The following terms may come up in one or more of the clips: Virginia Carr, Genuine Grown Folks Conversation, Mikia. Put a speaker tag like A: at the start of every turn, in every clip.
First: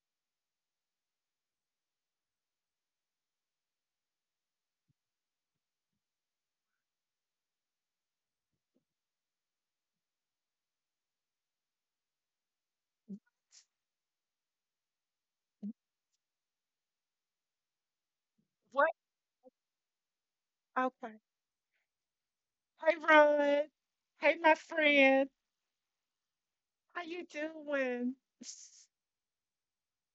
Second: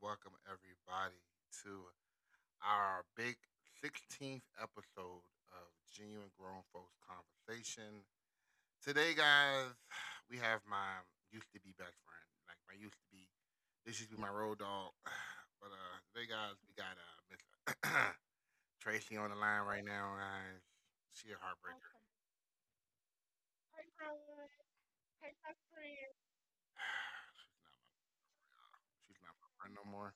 A: welcome, everybody, to our big 16th episode of Genuine Grown Folks Conversation. Today, guys, we have my used to be best friend, like my used to be, this used to be my road dog. But today, guys, we got Miss
B: What?
A: Tracy on the line right now, guys.
B: Okay.
A: She a heartbreaker.
B: Hey, Rod. Hey, my friend. How you doing?
A: Welcome. She's not my friend no more.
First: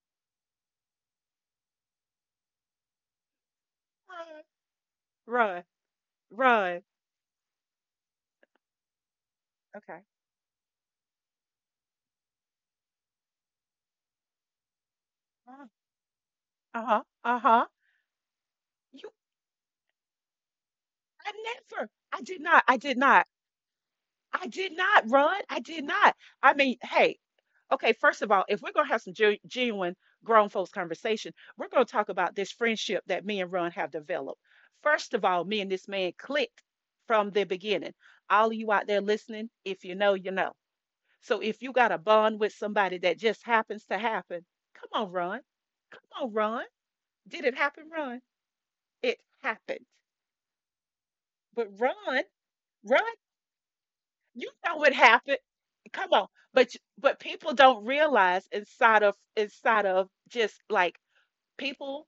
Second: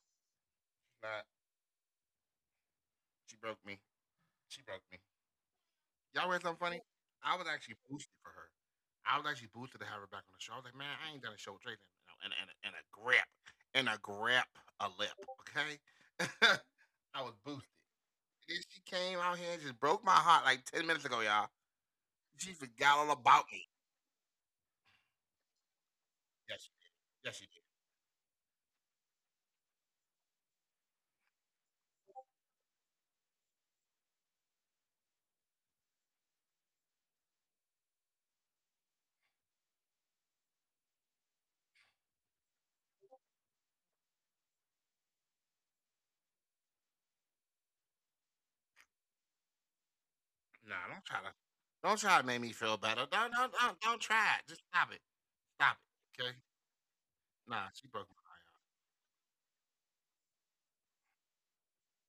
A: Not, She broke me.
B: Rod.
A: She broke me.
B: Rod.
A: Y'all read something funny?
B: Rod.
A: I was actually boosted for her. I was actually boosted to have
B: Okay.
A: her back on the show. I was like, man, I ain't done a show with Drake in a grip, in a grip, a lip,
B: Uh
A: okay?
B: huh.
A: I was
B: Uh huh.
A: boosted. And then she
B: You.
A: came out here and just broke my heart like 10 minutes ago,
B: I
A: y'all.
B: never. I did
A: She
B: not. I
A: forgot
B: did
A: all
B: not.
A: about me.
B: I did not, Rod. I did not. I
A: Yes, she
B: mean,
A: did.
B: hey.
A: Yes, she did.
B: Okay. First of all, if we're gonna have some genuine grown folks conversation, we're gonna talk about this friendship that me and Ron have developed. First of all, me and this man clicked from the beginning. All of you out there listening, if you know, you know. So if you got a bond with somebody that just happens to happen, come on, Ron. Come on, Ron. Did it happen, Ron? It happened.
A: Nah, don't try to,
B: But
A: don't try
B: Ron,
A: to make me feel
B: Ron,
A: better. Don't try it.
B: you
A: Just
B: know
A: stop
B: it
A: it.
B: happened.
A: Stop
B: Come
A: it,
B: on.
A: okay?
B: But people
A: Nah,
B: don't
A: she broke my heart.
B: realize inside of just like people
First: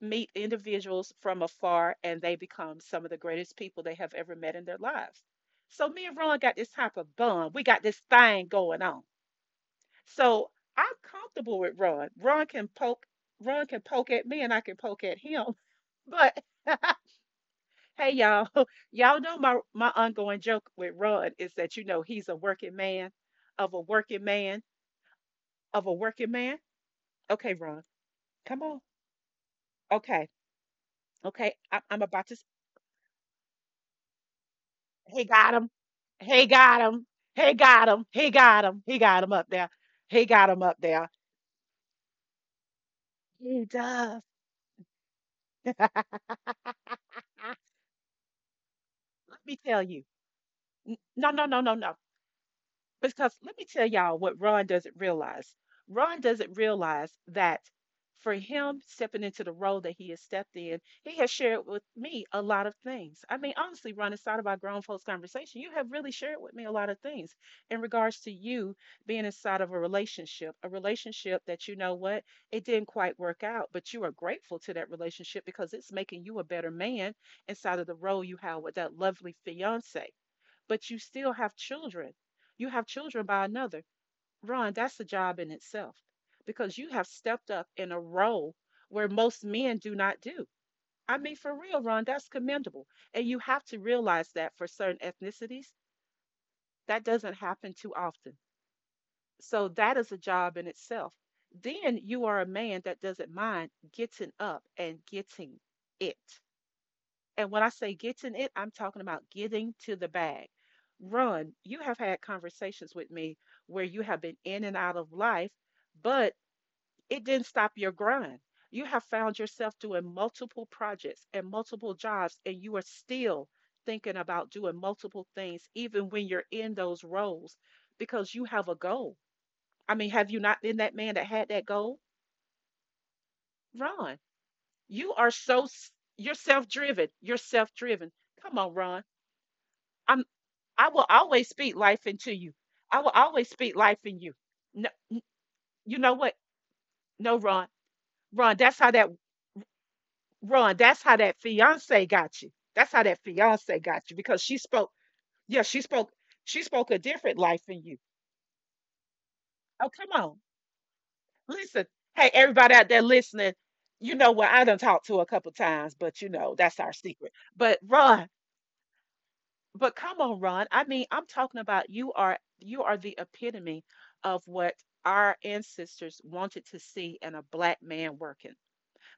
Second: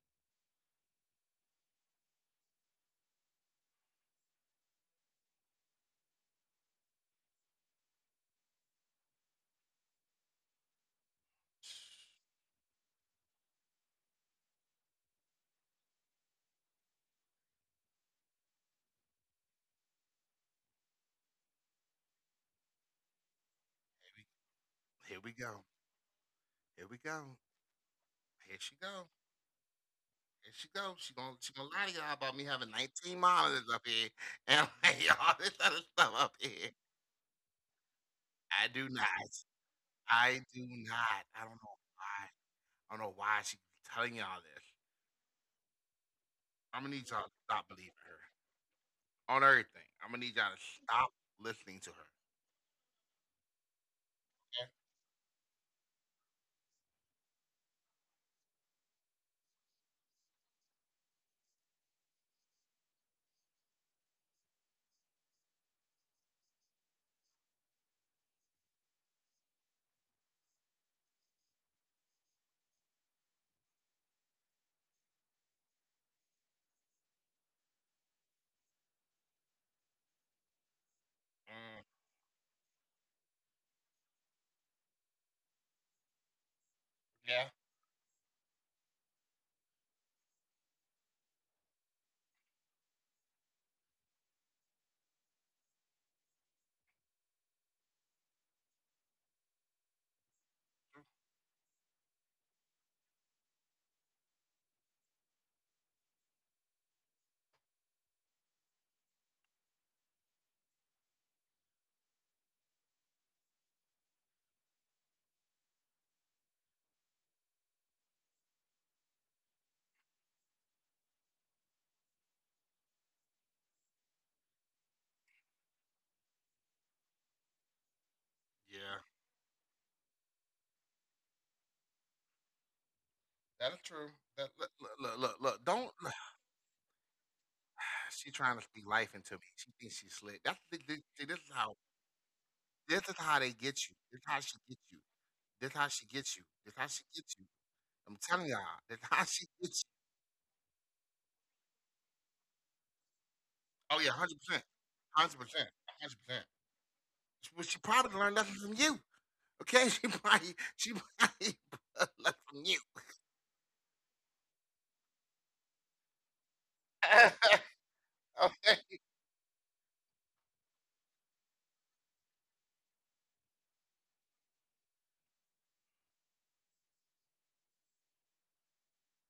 B: meet individuals from afar and they become some of the greatest people they have ever met in their lives. So me and Ron got this type of bond. We got this thing going on. So I'm comfortable with Ron. Ron can poke at me, and I can poke at him. But hey, y'all, y'all know my ongoing joke with Ron is that you know he's a working man, of a working man,
A: Here we go.
B: of a working man.
A: Here we go.
B: Okay, Ron,
A: Here
B: come
A: she
B: on.
A: go.
B: Okay,
A: Here she go. She gonna she
B: okay,
A: gonna
B: I,
A: lie to
B: I'm
A: y'all
B: about to.
A: about me
B: s-
A: having 19 monitors up here and like
B: He
A: all this
B: got him.
A: other stuff up
B: He
A: here.
B: got him. He got him. He got
A: I
B: him.
A: do
B: He got him
A: not.
B: up there. He
A: I
B: got him
A: do
B: up there.
A: not. I don't know why. I don't know why she's
B: He
A: telling
B: does.
A: y'all this.
B: Let
A: I'm gonna need y'all to stop believing her on
B: me tell
A: everything.
B: you.
A: I'm gonna need y'all to stop
B: No, no, no, no,
A: listening to
B: no.
A: her.
B: Because let me tell y'all what Ron
A: Okay.
B: doesn't realize. Ron doesn't realize that for him stepping into the role that he has stepped in, he has shared with me a lot of things. I mean, honestly, Ron, inside of our grown folks conversation, you have really shared with me a lot of things in regards to you being inside of a relationship that, you know what, it didn't quite work out, but you are grateful to that relationship because it's making you a better man inside of the role you have with that lovely fiance, but you still have
A: Mm,
B: children. You have children by another. Ron, that's a job in itself because you have
A: yeah.
B: stepped up in a role where most men do not do. I mean, for real, Ron, that's commendable. And you have to realize that for certain ethnicities, that doesn't happen too often. So that is a job in itself. Then you are a man that doesn't mind getting up and getting it. And when I say getting it, I'm talking about getting to the bag. Run, you have had conversations with me where you have been in and out of life, but it didn't stop your grind. You have found yourself doing multiple projects and multiple jobs, and you are still thinking about doing multiple things, even when you're in those roles, because you have a
A: Yeah.
B: goal. I mean, have you not been that man that had that goal?
A: That is true.
B: Ron,
A: Look, look, look,
B: you
A: look,
B: are
A: look,
B: so,
A: don't.
B: s- you're self driven. You're self driven.
A: She trying to
B: Come on,
A: speak
B: Ron.
A: life into me. She thinks she's
B: I'm
A: slick. That's the,
B: I
A: this,
B: will
A: this is
B: always
A: how.
B: speak life into you.
A: This
B: I
A: is
B: will
A: how they
B: always speak
A: get you.
B: life
A: This
B: in
A: is how
B: you.
A: she gets
B: No,
A: you. That's how
B: you
A: she
B: know
A: gets you.
B: what?
A: That's how she gets
B: No,
A: you.
B: Ron.
A: I'm telling
B: Ron,
A: y'all.
B: that's how
A: That's
B: that
A: how she gets you.
B: Ron, that's how that fiance got you. That's how that fiance
A: Oh yeah,
B: got you
A: hundred
B: because
A: percent,
B: she spoke,
A: 100%,
B: yeah,
A: hundred percent.
B: she spoke a different
A: Well,
B: life
A: she
B: in you.
A: probably learned nothing from you. Okay,
B: Oh,
A: she
B: come on.
A: probably she probably
B: Listen.
A: learned
B: Hey,
A: from you.
B: everybody out there listening, you know what? I done talked to her a couple times, but you know, that's our secret. But Ron,
A: Okay.
B: but come on, Ron. I mean, I'm talking about you are the epitome of what our ancestors wanted to see in a black man working,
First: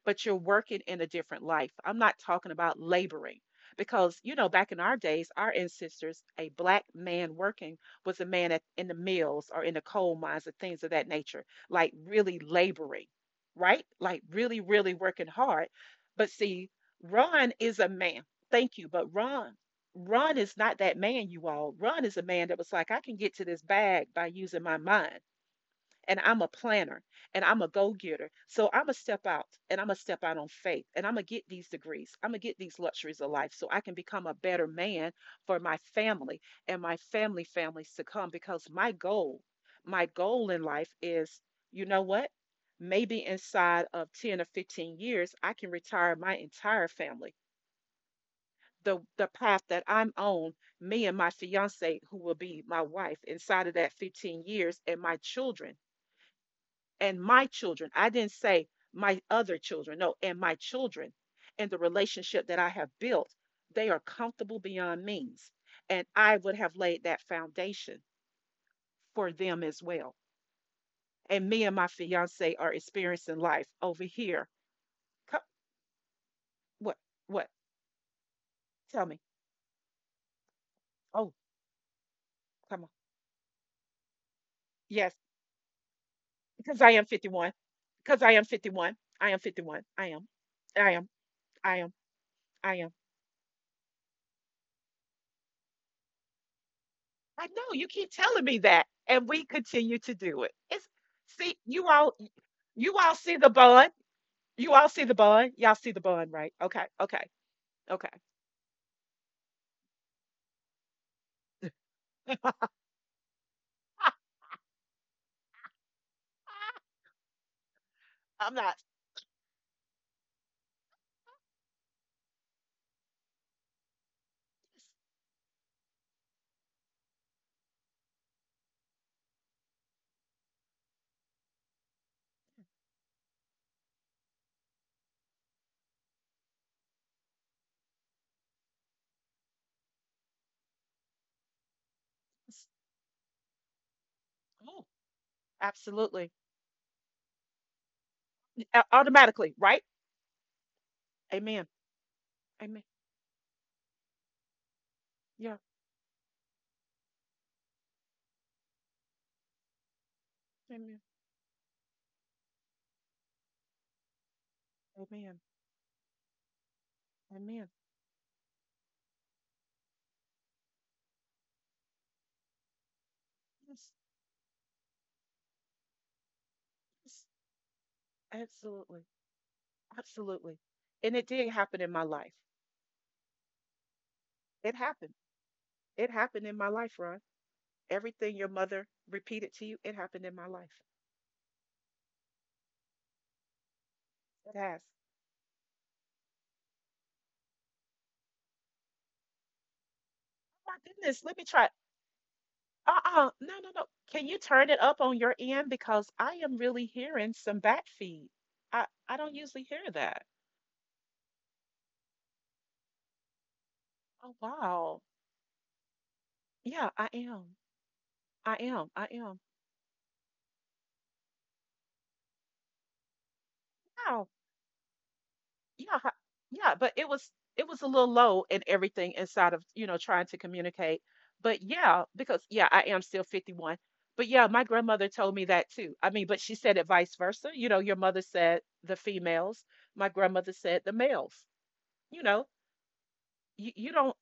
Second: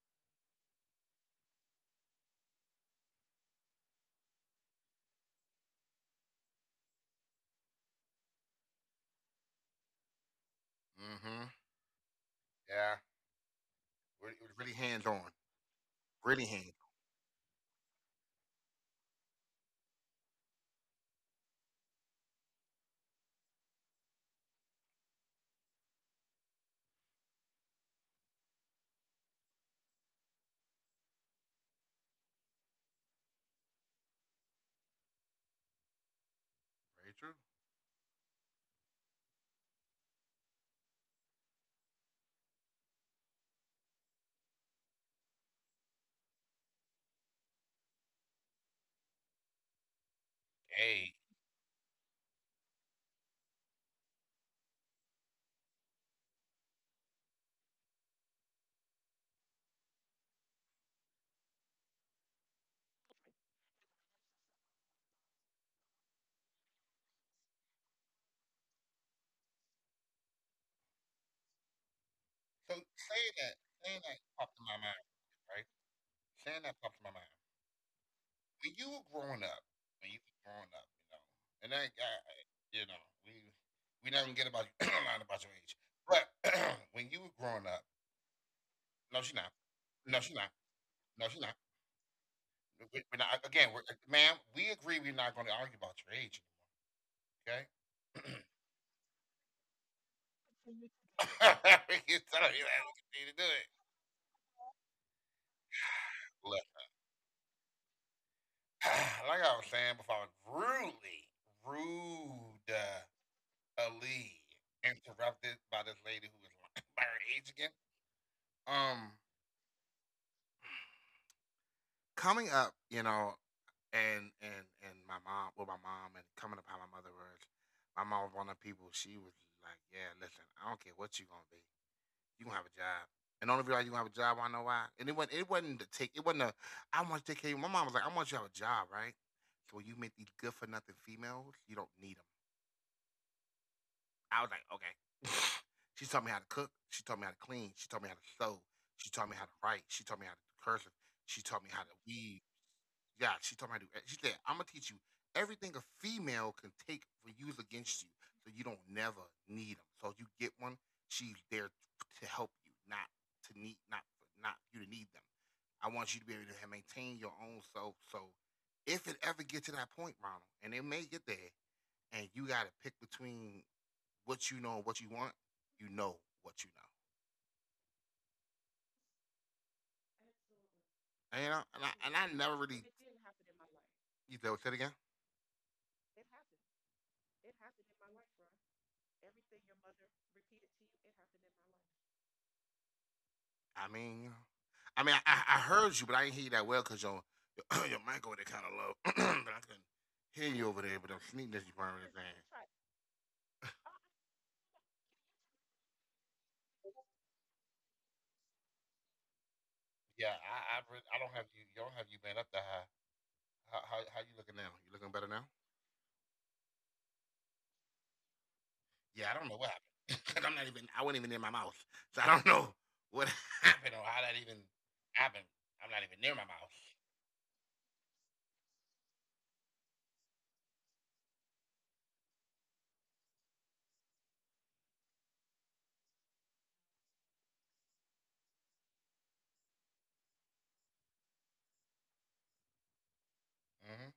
B: but you're working in a different life. I'm not talking about laboring because, you know, back in our days, our ancestors, a black man working was a man at, in the mills or in the coal mines and things of that nature,
A: Mm-hmm.
B: like really
A: Yeah.
B: laboring, right? Like
A: It was
B: really,
A: really
B: really
A: hands
B: working
A: on.
B: hard. But
A: Really
B: see,
A: hands on.
B: Ron is a man. Thank you. But Ron, Ron is not that man, you all. Ron is a man that was like, I can get to this bag by using my mind and I'm a planner and I'm a go getter. So I'm going to step out and I'm going to step out on faith and I'm going to get these degrees. I'm going to get these luxuries of life so I can become a better man for my family and my
A: Very true.
B: family families to come because my goal in life is, you know what? Maybe inside of 10 or 15 years, I can retire my entire family. The path that I'm on, me
A: Hey.
B: and my fiance, who will be my wife, inside of that 15 years, and my children and my children. I didn't say my other children. No, and my children and the relationship that I have built, they are comfortable beyond means. And I would have laid that foundation for them as well. And me and my fiance
A: So
B: are
A: saying
B: experiencing
A: that,
B: life
A: saying
B: over
A: that
B: here.
A: popped in my mind,
B: Come,
A: right? Saying that popped
B: what?
A: in my mind.
B: What?
A: When you were
B: Tell me.
A: growing up, when you were growing up, you know,
B: Oh,
A: and I you
B: come on.
A: know, we we not gonna get about
B: Yes,
A: lying about your age, but
B: because I
A: when
B: am
A: you were
B: 51.
A: growing up,
B: Because I am 51.
A: no, she
B: I am
A: not,
B: 51. I
A: no, she
B: am.
A: not,
B: I am.
A: no, she not.
B: I am. I am.
A: We're not again, we're, ma'am, we agree we're not going to argue about your age,
B: I
A: okay?
B: know you keep telling me that, and we continue to do it. It's see,
A: We can tell you that we
B: you all
A: continue to
B: see
A: do
B: the
A: it.
B: bond. You all see the bond. Y'all see the bond, right?
A: Look,
B: Okay, okay, okay.
A: like I was saying before, I was rudely interrupted by this lady who was lying about her age again.
B: I'm not.
A: Um, coming up, you know, and my mom, well, my mom, and coming up how my mother was, my mom was one of the people. She was like, "Yeah, listen, I don't care what you gonna be, you gonna have a job." And the only reason you gonna have a job, I know why. And it wasn't to take, it wasn't a, I want to take care of you. My mom was like, I want you to have a job, right? So when you meet these good for nothing females, you don't need them.
B: s-
A: I was like, okay. She taught me
B: Absolutely,
A: how to cook. She taught me how to clean. She taught me how to sew. She taught me how to
B: Automatically,
A: write.
B: right?
A: She taught me how to do cursive. She taught me
B: Amen.
A: how to weave.
B: Amen.
A: Yeah, she told me how to do. She said, "I'm gonna teach you
B: Yeah.
A: everything a female can take for use against you, so you don't never need them. So you get one,
B: Amen.
A: she's there to help you, not you to need them.
B: Amen.
A: I want you to be able to maintain your own
B: Amen.
A: self. So if it ever get to that point, Ronald, and it may get there, and you got to pick between
B: Yes,
A: what you know and what you want, you know what you know.
B: yes, absolutely, absolutely. And it
A: And, you
B: did
A: know,
B: happen in my
A: and I
B: life.
A: never really life. You know, say it
B: It
A: again.
B: happened. It happened in my life, Ron. Everything your mother repeated to you, it happened in my life.
A: I mean,
B: It has.
A: I mean, I heard you, but I didn't hear you that well because your, your mic over there kind of low, but I can hear you over
B: My
A: there. But I'm
B: goodness, let me
A: sneaking at you
B: try.
A: permanent thing. Right.
B: Uh-uh, no, no, no. Can you turn it up on your end? Because I am really hearing some back feed. I don't usually hear that.
A: Yeah, really, I don't have you. You don't have you been up that high. How you
B: Oh,
A: looking now? You
B: wow.
A: looking better now?
B: Yeah, I am. I am. I
A: Yeah, I
B: am.
A: don't know what happened. 'Cause I'm not even. I wasn't even in my mouth, so I don't know what happened or how
B: Wow.
A: that even happened. I'm
B: Yeah.
A: not even near my mouth.
B: Yeah, but it was, it was a little low and everything inside of, you know, trying to communicate. But yeah, because yeah, I am still 51. But yeah, my grandmother told me that too. I mean, but she said it vice versa. You know, your mother said the females, my grandmother said the males. You know, you
A: Hmm.
B: don't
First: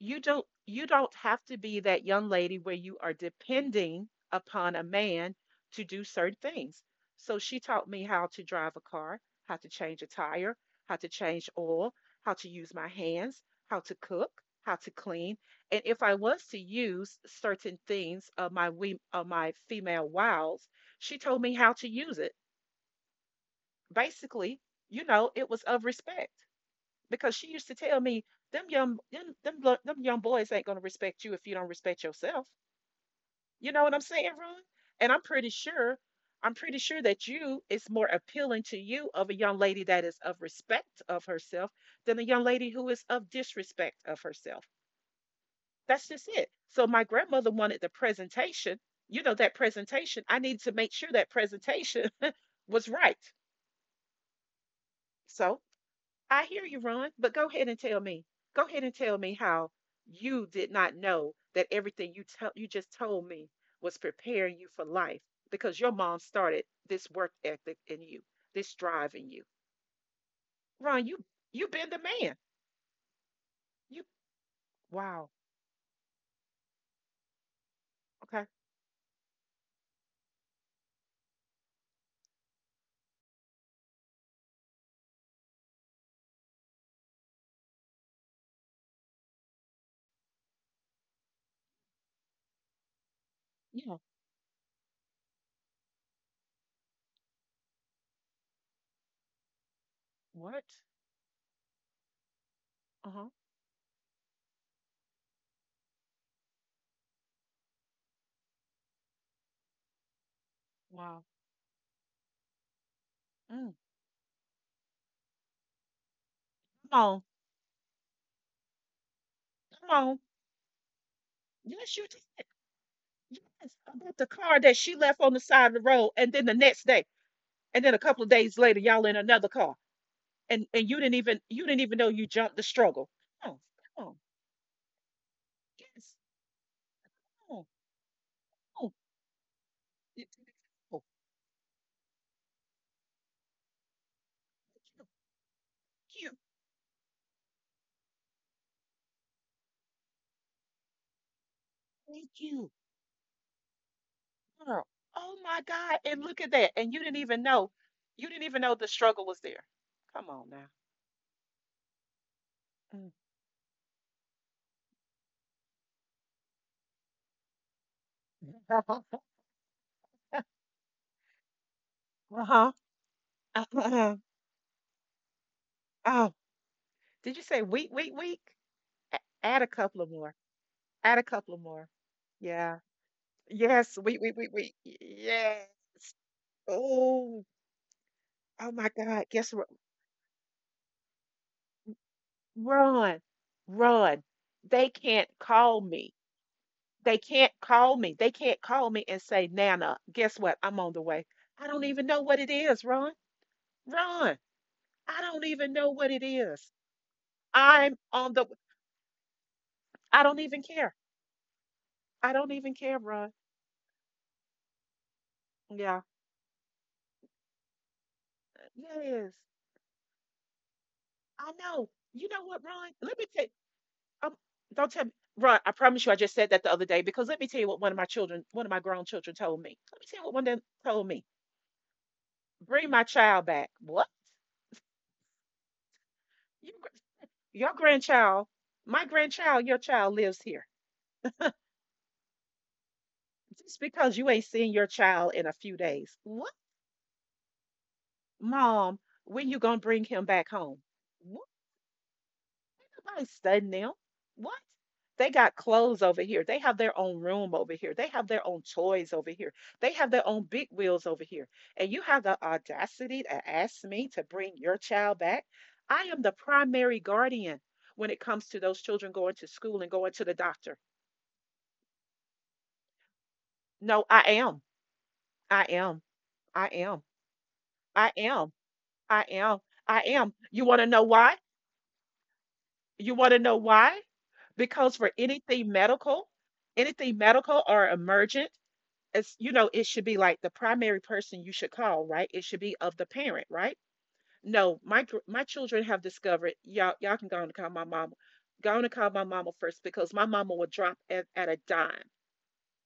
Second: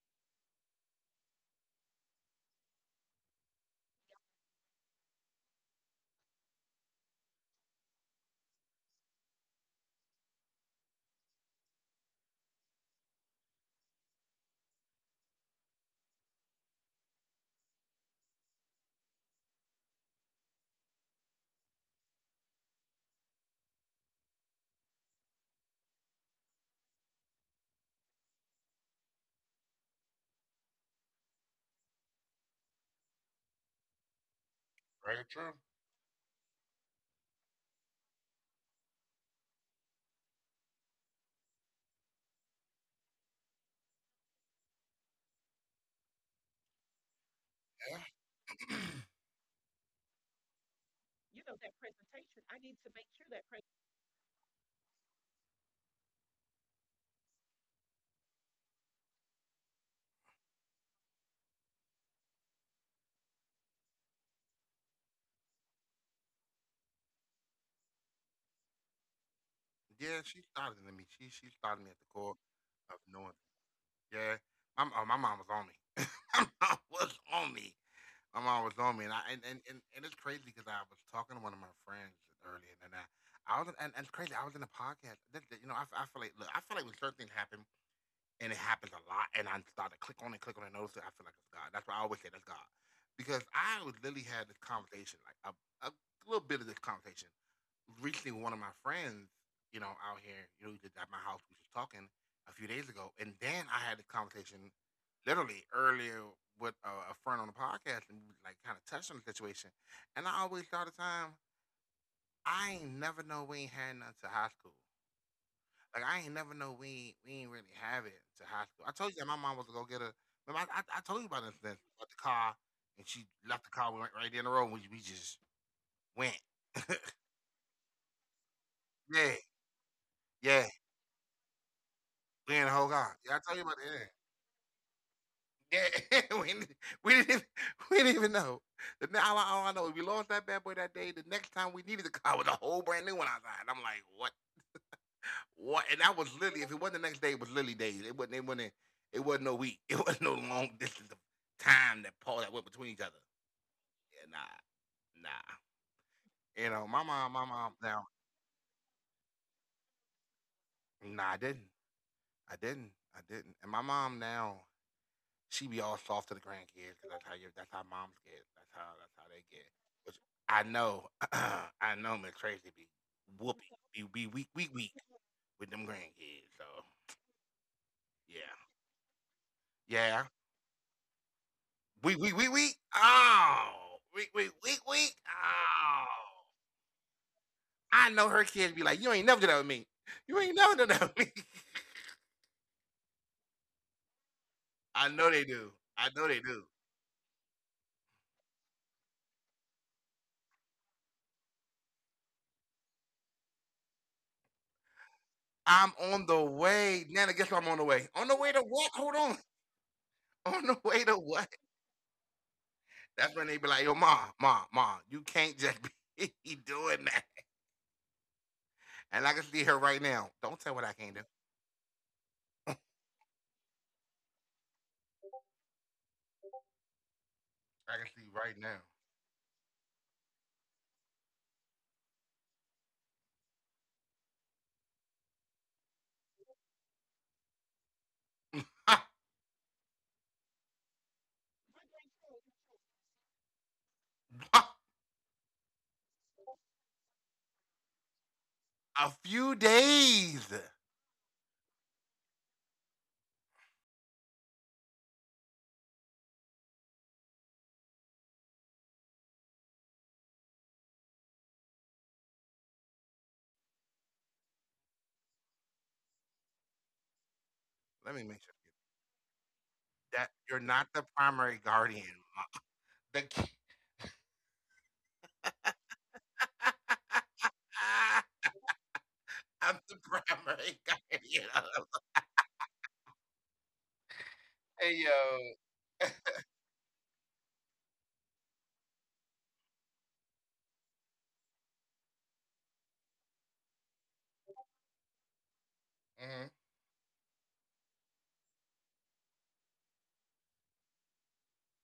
B: you don't you don't have to be that young lady where you are depending upon a man to do certain things. So she taught me how to drive a car, how to change a tire, how to change oil, how to use my hands, how to cook, how to clean. And if I was to use certain things of my we of my female wiles, she told me how to use it. Basically, you know, it was of respect, because she used to tell me, them young boys ain't gonna respect you if you don't respect yourself. You know what I'm saying, Ron? And
A: Very true.
B: I'm pretty sure that you, it's more appealing to you of a young lady that is of respect of herself than a young lady who is of disrespect of herself. That's just it. So my grandmother wanted the
A: Yeah.
B: presentation. You know that presentation. I needed to make sure that presentation was right. So I hear you, Ron, but go ahead and tell me. Go ahead and tell me how you did not know that everything you tell you just told me was preparing you for life, because your mom started this work ethic in you, this drive in you.
A: Yeah, she started
B: Ron,
A: at me. She
B: you been
A: started
B: the
A: me at the
B: man.
A: core of knowing.
B: You
A: Yeah.
B: wow.
A: My mom was on me. My mom was on me.
B: Okay.
A: My mom was on me, and and it's crazy because I was talking to one of my friends earlier, and it's crazy. I was in a podcast. You know, I feel like look, I feel like when certain things happen, and it happens a lot. And I start to click on it, notice it. I feel like it's God. That's why I always say that's God, because
B: Yeah.
A: I was literally had this conversation, a little bit of this conversation, recently with one of my friends, you know, out here,
B: What?
A: you know, at my house, we was talking a few days ago,
B: Uh-huh.
A: and then I had the conversation literally earlier with a friend on the podcast, and we was, like kind of touched on the situation. And I always thought at the
B: Wow.
A: time, I ain't never know
B: Mm.
A: we ain't had nothing to high school. Like, I ain't never know
B: Come on.
A: we ain't really have it to high school. I told you that my mom was to
B: Come
A: go get
B: on.
A: a. Remember, I told you about this thing
B: Yes, you did.
A: about the car, and
B: Yes.
A: she left the car. We
B: About the
A: went right down
B: car
A: the
B: that
A: road.
B: she
A: We
B: left on the
A: just
B: side of the road and then
A: went.
B: the next day. And then a couple of days later, y'all in another
A: Yeah,
B: car. And
A: yeah,
B: you didn't even, know you jumped the
A: we in the whole
B: struggle.
A: car. Yeah, I
B: Oh,
A: told you about
B: oh,
A: that. Yeah,
B: yes,
A: yeah. We didn't even-
B: oh,
A: we didn't even know.
B: oh,
A: The now all I know is we
B: it-
A: lost that bad boy
B: oh,
A: that day. The next time we needed the car was a whole brand new one outside. I'm like, what?
B: thank
A: What? And that
B: you,
A: was literally, if it wasn't the next day, it was literally days. It wasn't. It wasn't. It wasn't no week. It wasn't no long distance of time
B: thank
A: that Paul
B: you,
A: that went between each other. Yeah, nah,
B: girl. Oh my
A: nah.
B: God! And look at that, and
A: You
B: you
A: know,
B: didn't even know,
A: my mom
B: you
A: now.
B: didn't even know the struggle was there. Come on now.
A: Nah, I didn't. I
B: Mm.
A: didn't. I didn't. And my mom now, she be all soft to the grandkids because that's how you. That's how moms get.
B: Uh
A: That's how they get. Which I know. I
B: huh.
A: know Miss Tracy be
B: Uh-huh.
A: whooping. Be weak, weak, weak
B: Oh,
A: with them grandkids.
B: did
A: So
B: you say week, week, week? A-
A: yeah,
B: Add a couple of more.
A: yeah.
B: Add a couple of more. Yeah.
A: Weak, weak, weak, weak.
B: Yes. Week, week, week, week.
A: Oh, weak, weak,
B: Yeah.
A: weak, weak. Oh,
B: Oh. Oh
A: I
B: my
A: know her
B: God.
A: kids be
B: Guess
A: like, you ain't never done that with me. You ain't never done that with me.
B: Run, run. They can't
A: I know they
B: call
A: do.
B: me.
A: I know they do.
B: They can't call me. They can't call me and say, Nana, guess what? I'm on the way. I don't even know what it is, Ron. Ron, I don't even
A: I'm
B: know
A: on
B: what it
A: the
B: is.
A: way, Nana. Guess what? I'm on the way.
B: I'm
A: On the way
B: on
A: to
B: the,
A: what? Hold on.
B: I don't
A: On the
B: even
A: way to
B: care.
A: what?
B: I don't even care,
A: That's
B: Ron.
A: when they be like, yo, mom,
B: Yeah.
A: you can't just be doing
B: Yes.
A: that.
B: I know.
A: And
B: You
A: I can
B: know
A: see
B: what,
A: her
B: Ron?
A: right
B: Let me
A: now.
B: tell
A: Don't tell what I can't do.
B: um, don't tell me. Ron, I promise you I just said that the other day because let me tell you what one of my children, one of my grown children told me. Let me tell you what one of
A: I
B: them
A: can see
B: told
A: right
B: me.
A: now.
B: Bring my child back. What? Your, your grandchild, my grandchild, your child lives here. Just because you ain't seen your child in a few days. What, mom, when you gonna bring him back
A: A
B: home?
A: few
B: What,
A: days.
B: nobody studying them? What? They got clothes over here. They have their own room over here. They have their own toys over here. They have their own big wheels over here. And you have the audacity to ask me to bring your child back. I am the primary guardian when it comes to those children going to
A: Let me make
B: school
A: sure.
B: and going to the doctor.
A: That you're not the primary guardian. mo-
B: No, I
A: The
B: am. I am. I am. I am. I
A: ah,
B: am. I am. You want to know
A: I'm the
B: why?
A: primary guardian.
B: You want to know why? Because for
A: Hey yo.
B: anything medical or emergent, it's it should be like the primary person you should call, right? It should be of the parent, right? No, my children have discovered y'all can go on
A: Hmm.
B: and call my mama. Go on and call my mama first because my mama will drop at a dime.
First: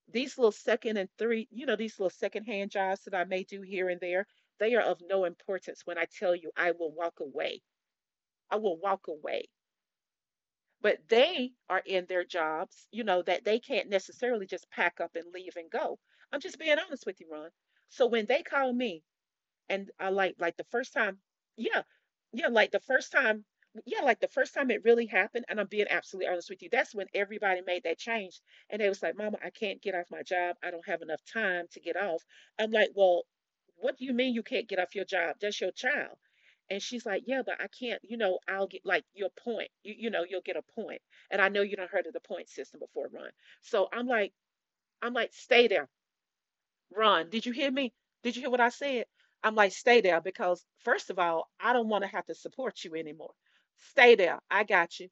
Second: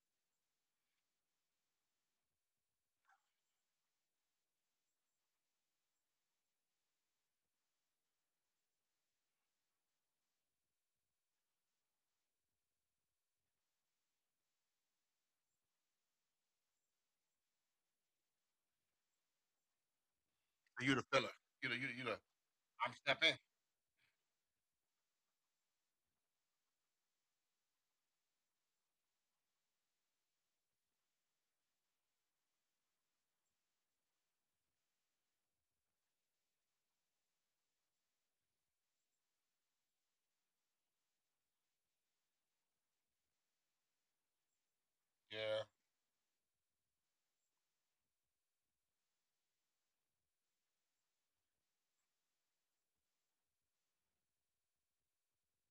B: These little second and three, you know, these little secondhand jobs that I may do here and there, they are of no importance when I tell you I will walk away. I will walk away. But they are in their jobs, that they can't necessarily just pack up and leave and go. I'm just being honest with you, Ron. So when they call me and I like the
A: You the
B: first
A: filler.
B: time,
A: You the you the,
B: yeah,
A: you the
B: yeah, like
A: I'm
B: the first
A: stepping.
B: time, yeah, like the first time it really happened, and I'm being absolutely honest with you, that's when everybody made that change, and they was like, "Mama, I can't get off my job. I don't have enough time to get off." I'm like, "Well, what do you mean you can't get off your job? That's your child." And she's like, "Yeah, but I can't. I'll get like your point. You'll get a point. And I know you don't heard of the point system before, Ron. So I'm like, I'm
A: Yeah.
B: like, stay there. Run. Did you hear me? Did you hear what I said? I'm like, stay there because, first of all, I don't want to have to support you anymore. Stay there. I got you.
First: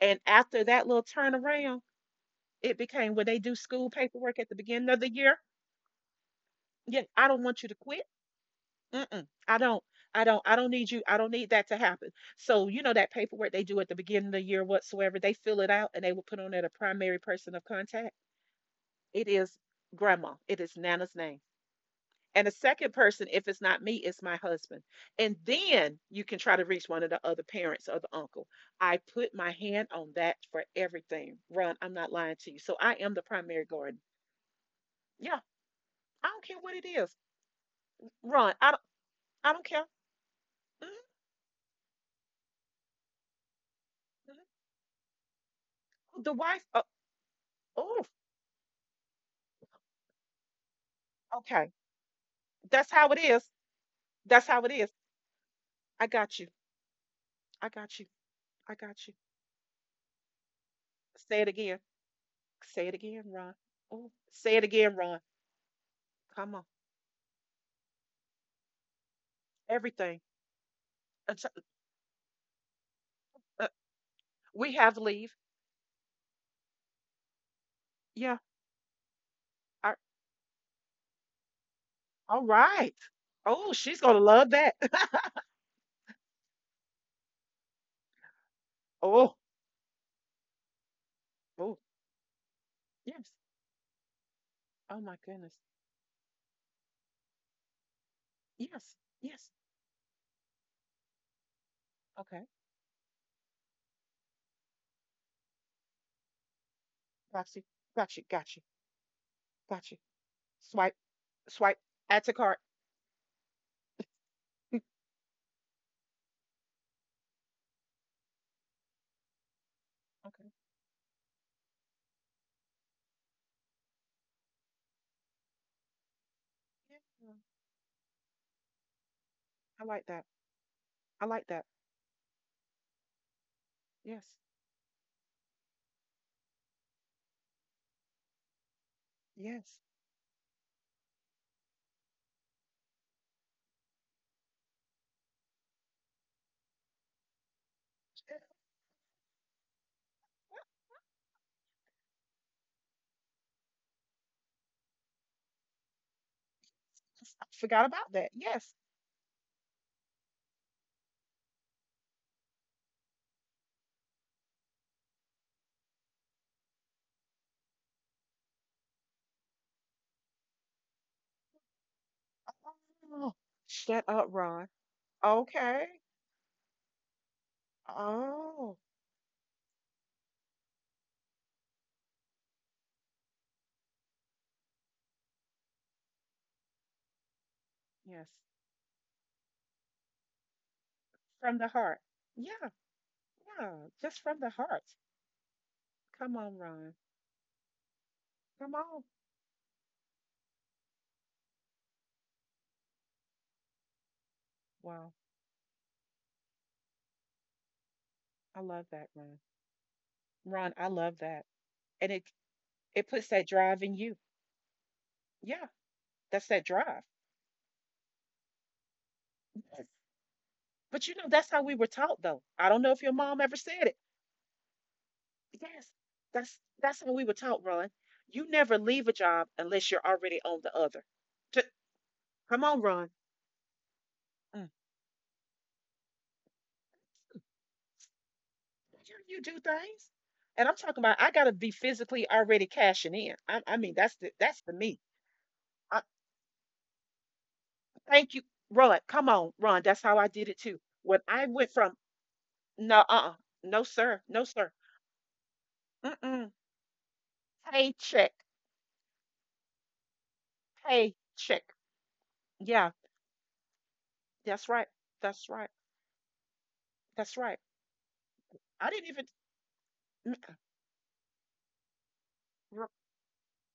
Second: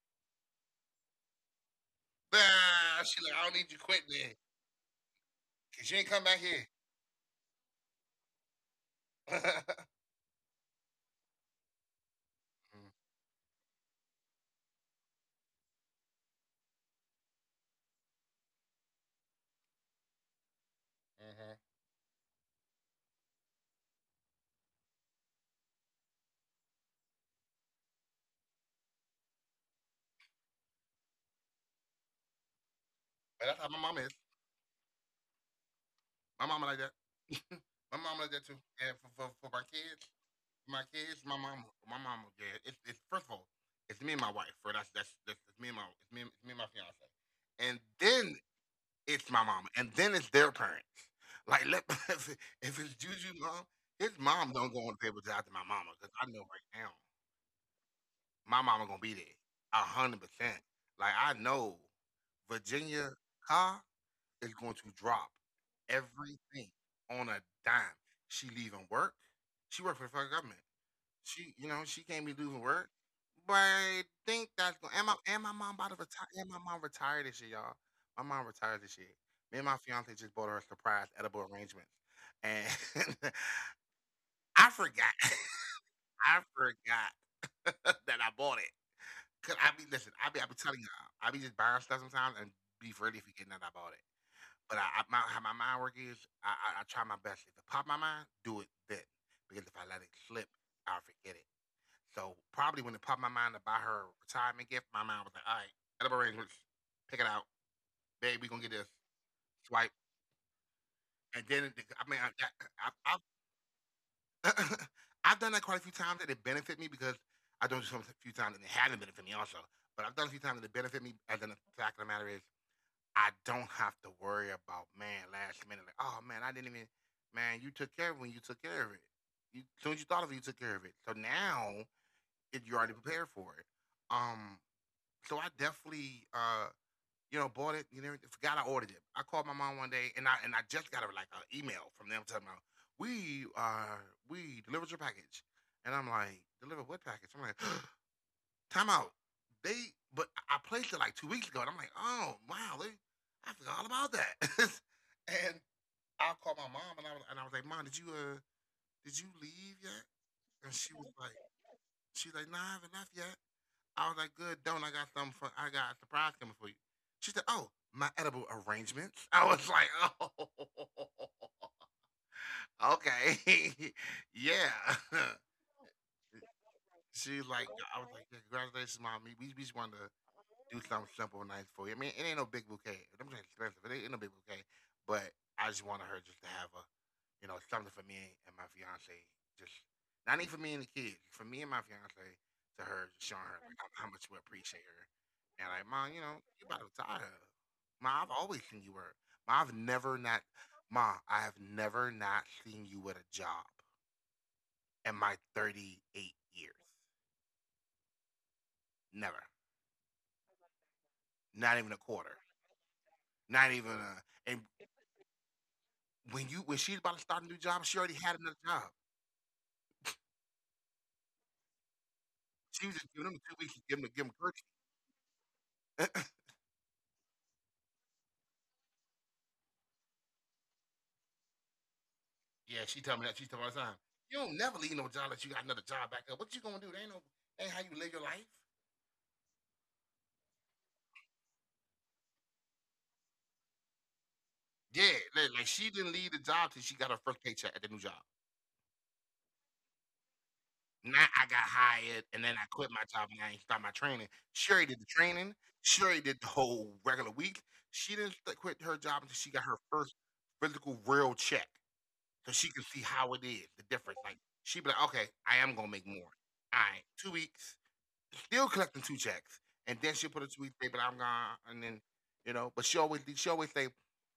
B: And after that little turnaround, it
A: Nah,
B: became
A: she
B: when
A: like, I
B: they
A: don't
B: do
A: need you
B: school
A: quitting then.
B: paperwork at the beginning of the year.
A: Cause you ain't come back here.
B: Yeah, I don't want you to quit. Mm-mm, I don't. I don't. I don't need you. I don't need that to happen. So you know
A: Mm-hmm.
B: that paperwork they do at the beginning of the year, whatsoever, they fill it out and they will put on there the primary person of contact. It is grandma. It is Nana's name. And the second person, if it's not me, it's my husband. And then you can try to reach one of the other parents or the uncle. I put my hand on that for everything. Ron, I'm not lying to you. So I
A: But
B: am the
A: that's how my
B: primary
A: mama is.
B: guardian. Yeah,
A: My
B: I
A: mama
B: don't
A: like that.
B: care what it is.
A: My mama like that too.
B: Ron,
A: Yeah,
B: I don't, I don't care.
A: for my kids,
B: Mhm,
A: my mama. Yeah, it's first of all, it's me and my wife. For
B: mhm.
A: that's me and my it's me and my
B: The wife,
A: fiance. And then
B: oh,
A: it's my mama, and then it's their parents. Like, let
B: okay.
A: if, it's
B: That's
A: Juju
B: how it
A: mom,
B: is.
A: his mom don't go
B: That's
A: on the
B: how it
A: table
B: is.
A: to after my mama because I know
B: I
A: right
B: got you.
A: now
B: I got you.
A: my mama gonna be
B: I
A: there
B: got you.
A: 100%. Like I know
B: Say it again.
A: Virginia
B: Say it again,
A: Carr
B: Ron.
A: is
B: Oh,
A: going to
B: say it
A: drop
B: again, Ron.
A: everything
B: Come on.
A: on a dime. She leaving work. She worked for the federal government.
B: Everything.
A: She,
B: Uh,
A: she can't be losing work. But I
B: uh,
A: think that's going. And my
B: we
A: and my
B: have
A: mom
B: leave.
A: about to retire. And my mom retired this year, y'all. My mom retired this
B: Yeah.
A: year. Me and my fiance just bought her
B: Ar-
A: a surprise edible arrangement, and
B: All right. Oh, she's
A: I
B: gonna love
A: forgot.
B: that.
A: I forgot that I bought it. Cause I be
B: Oh,
A: listen, I be I be telling y'all, I be just buying stuff sometimes
B: oh,
A: and be really forgetting that I
B: yes.
A: bought it. But how my
B: Oh my
A: mind work
B: goodness.
A: is, I try my best. If it pop my mind, do it then.
B: Yes,
A: Because if I let
B: yes.
A: it slip, I'll forget it. So probably when it
B: Okay.
A: popped my mind to buy her a retirement gift, my mind was like, all right, set up arrangements, pick it out.
B: Roxy,
A: Babe, we gonna get
B: got you.
A: this
B: Got you.
A: swipe.
B: Got you.
A: And
B: Swipe.
A: then, it, I mean,
B: Swipe. Add to
A: I,
B: cart.
A: I've, I've done that quite a few times and it benefit me because I've done it a few times and it hasn't benefited me also. But I've done it a few times and it benefited me.
B: Okay.
A: And then the fact of the matter is, I don't have to worry about, man, last minute, like, oh, man, I didn't even, man,
B: Yeah,
A: you
B: yeah.
A: took care of it when you took care of it. You, as soon as you thought of
B: I
A: it, you
B: like
A: took care
B: that.
A: of it. So now
B: I like that.
A: it, you're already prepared for it. Um,
B: Yes.
A: So I definitely, bought it. You know, forgot I ordered it. I called my mom one
B: Yes,
A: day, and I just got a, like an email from them telling me, "We are we delivered your package," and I'm like, "Delivered what package?" I'm like,
B: yes.
A: "Time out." They, but I placed it like 2 weeks ago, and I'm like, "Oh wow, they, I forgot all about that." And I called my mom,
B: I
A: and I was, and
B: forgot
A: I was
B: about
A: like, "Mom,
B: that. Yes.
A: did you leave yet?" And she was like, "She's like, nah, I haven't left yet." I was like, good, don't. I got something for, I got a surprise coming for you. She said, oh, my edible arrangements. I was like, oh,
B: Oh, shut
A: okay.
B: up, Ron.
A: Yeah.
B: Okay.
A: She's like, I was
B: Oh,
A: like, yeah, congratulations, mom. We just wanted to do something simple and nice for you. I mean, it ain't no big bouquet. I'm saying expensive. It ain't no big bouquet. But I just wanted her just to have a something for
B: yes.
A: me and my fiance. Just not even for me and the kids, for
B: From
A: me
B: the
A: and my
B: heart.
A: fiance
B: Yeah.
A: to her, just showing her like
B: Yeah.
A: how much
B: Just
A: we
B: from the
A: appreciate
B: heart.
A: her. And like, mom, you know,
B: Come
A: you
B: on,
A: about to
B: Ron.
A: retire. Ma, I've always seen you
B: Come
A: work.
B: on.
A: Ma, I've never not, ma, I have never not seen you with a job in my
B: Wow.
A: 38 years.
B: I love
A: Never.
B: that, Ron. Ron, I love
A: Not
B: that.
A: even a quarter.
B: And it puts
A: Not
B: that
A: even a.
B: drive in you.
A: And
B: Yeah,
A: when
B: that's
A: she's
B: that
A: about to start
B: drive.
A: a new job, she already had another job.
B: Yes. But you know, that's how we were taught
A: She
B: though.
A: was just
B: I don't
A: giving
B: know
A: them
B: if
A: two
B: your
A: weeks to
B: mom ever
A: give
B: said
A: them
B: it.
A: cookie.
B: Yes. That's how we were taught, Ron. You never leave a job unless you're already on the other. T-
A: Yeah, she
B: Come
A: tell me
B: on,
A: that. She tell
B: Ron.
A: me all the time. You don't never leave no
B: Mm.
A: job that you got another job back up. What you gonna do? They ain't no that ain't how you live your life.
B: You do things. And I'm talking about I gotta be physically already cashing in. I mean that's the
A: Yeah,
B: that's the me.
A: like she didn't leave the
B: I,
A: job till she got her first paycheck at the new job.
B: thank you, Ron. Come on, Ron. That's how I did it
A: Now
B: too.
A: I got
B: When I
A: hired
B: went
A: and then
B: from,
A: I quit my job and I ain't
B: no,
A: start my
B: uh-uh.
A: training.
B: No,
A: She
B: sir.
A: already did
B: No,
A: the
B: sir.
A: training. She already did the whole
B: Mm-mm.
A: regular week. She didn't quit
B: Paycheck.
A: her job until she got her first physical real check.
B: Paycheck.
A: So she can see how
B: Yeah,
A: it is, the difference. Like she be like,
B: that's
A: okay,
B: right.
A: I am
B: That's
A: gonna make
B: right.
A: more. All right, 2 weeks.
B: That's right.
A: Still collecting two
B: I didn't
A: checks.
B: even.
A: And then she'll put a tweet say, "But
B: Mm,
A: I'm gone." And then, but she always she
B: mm.
A: always say,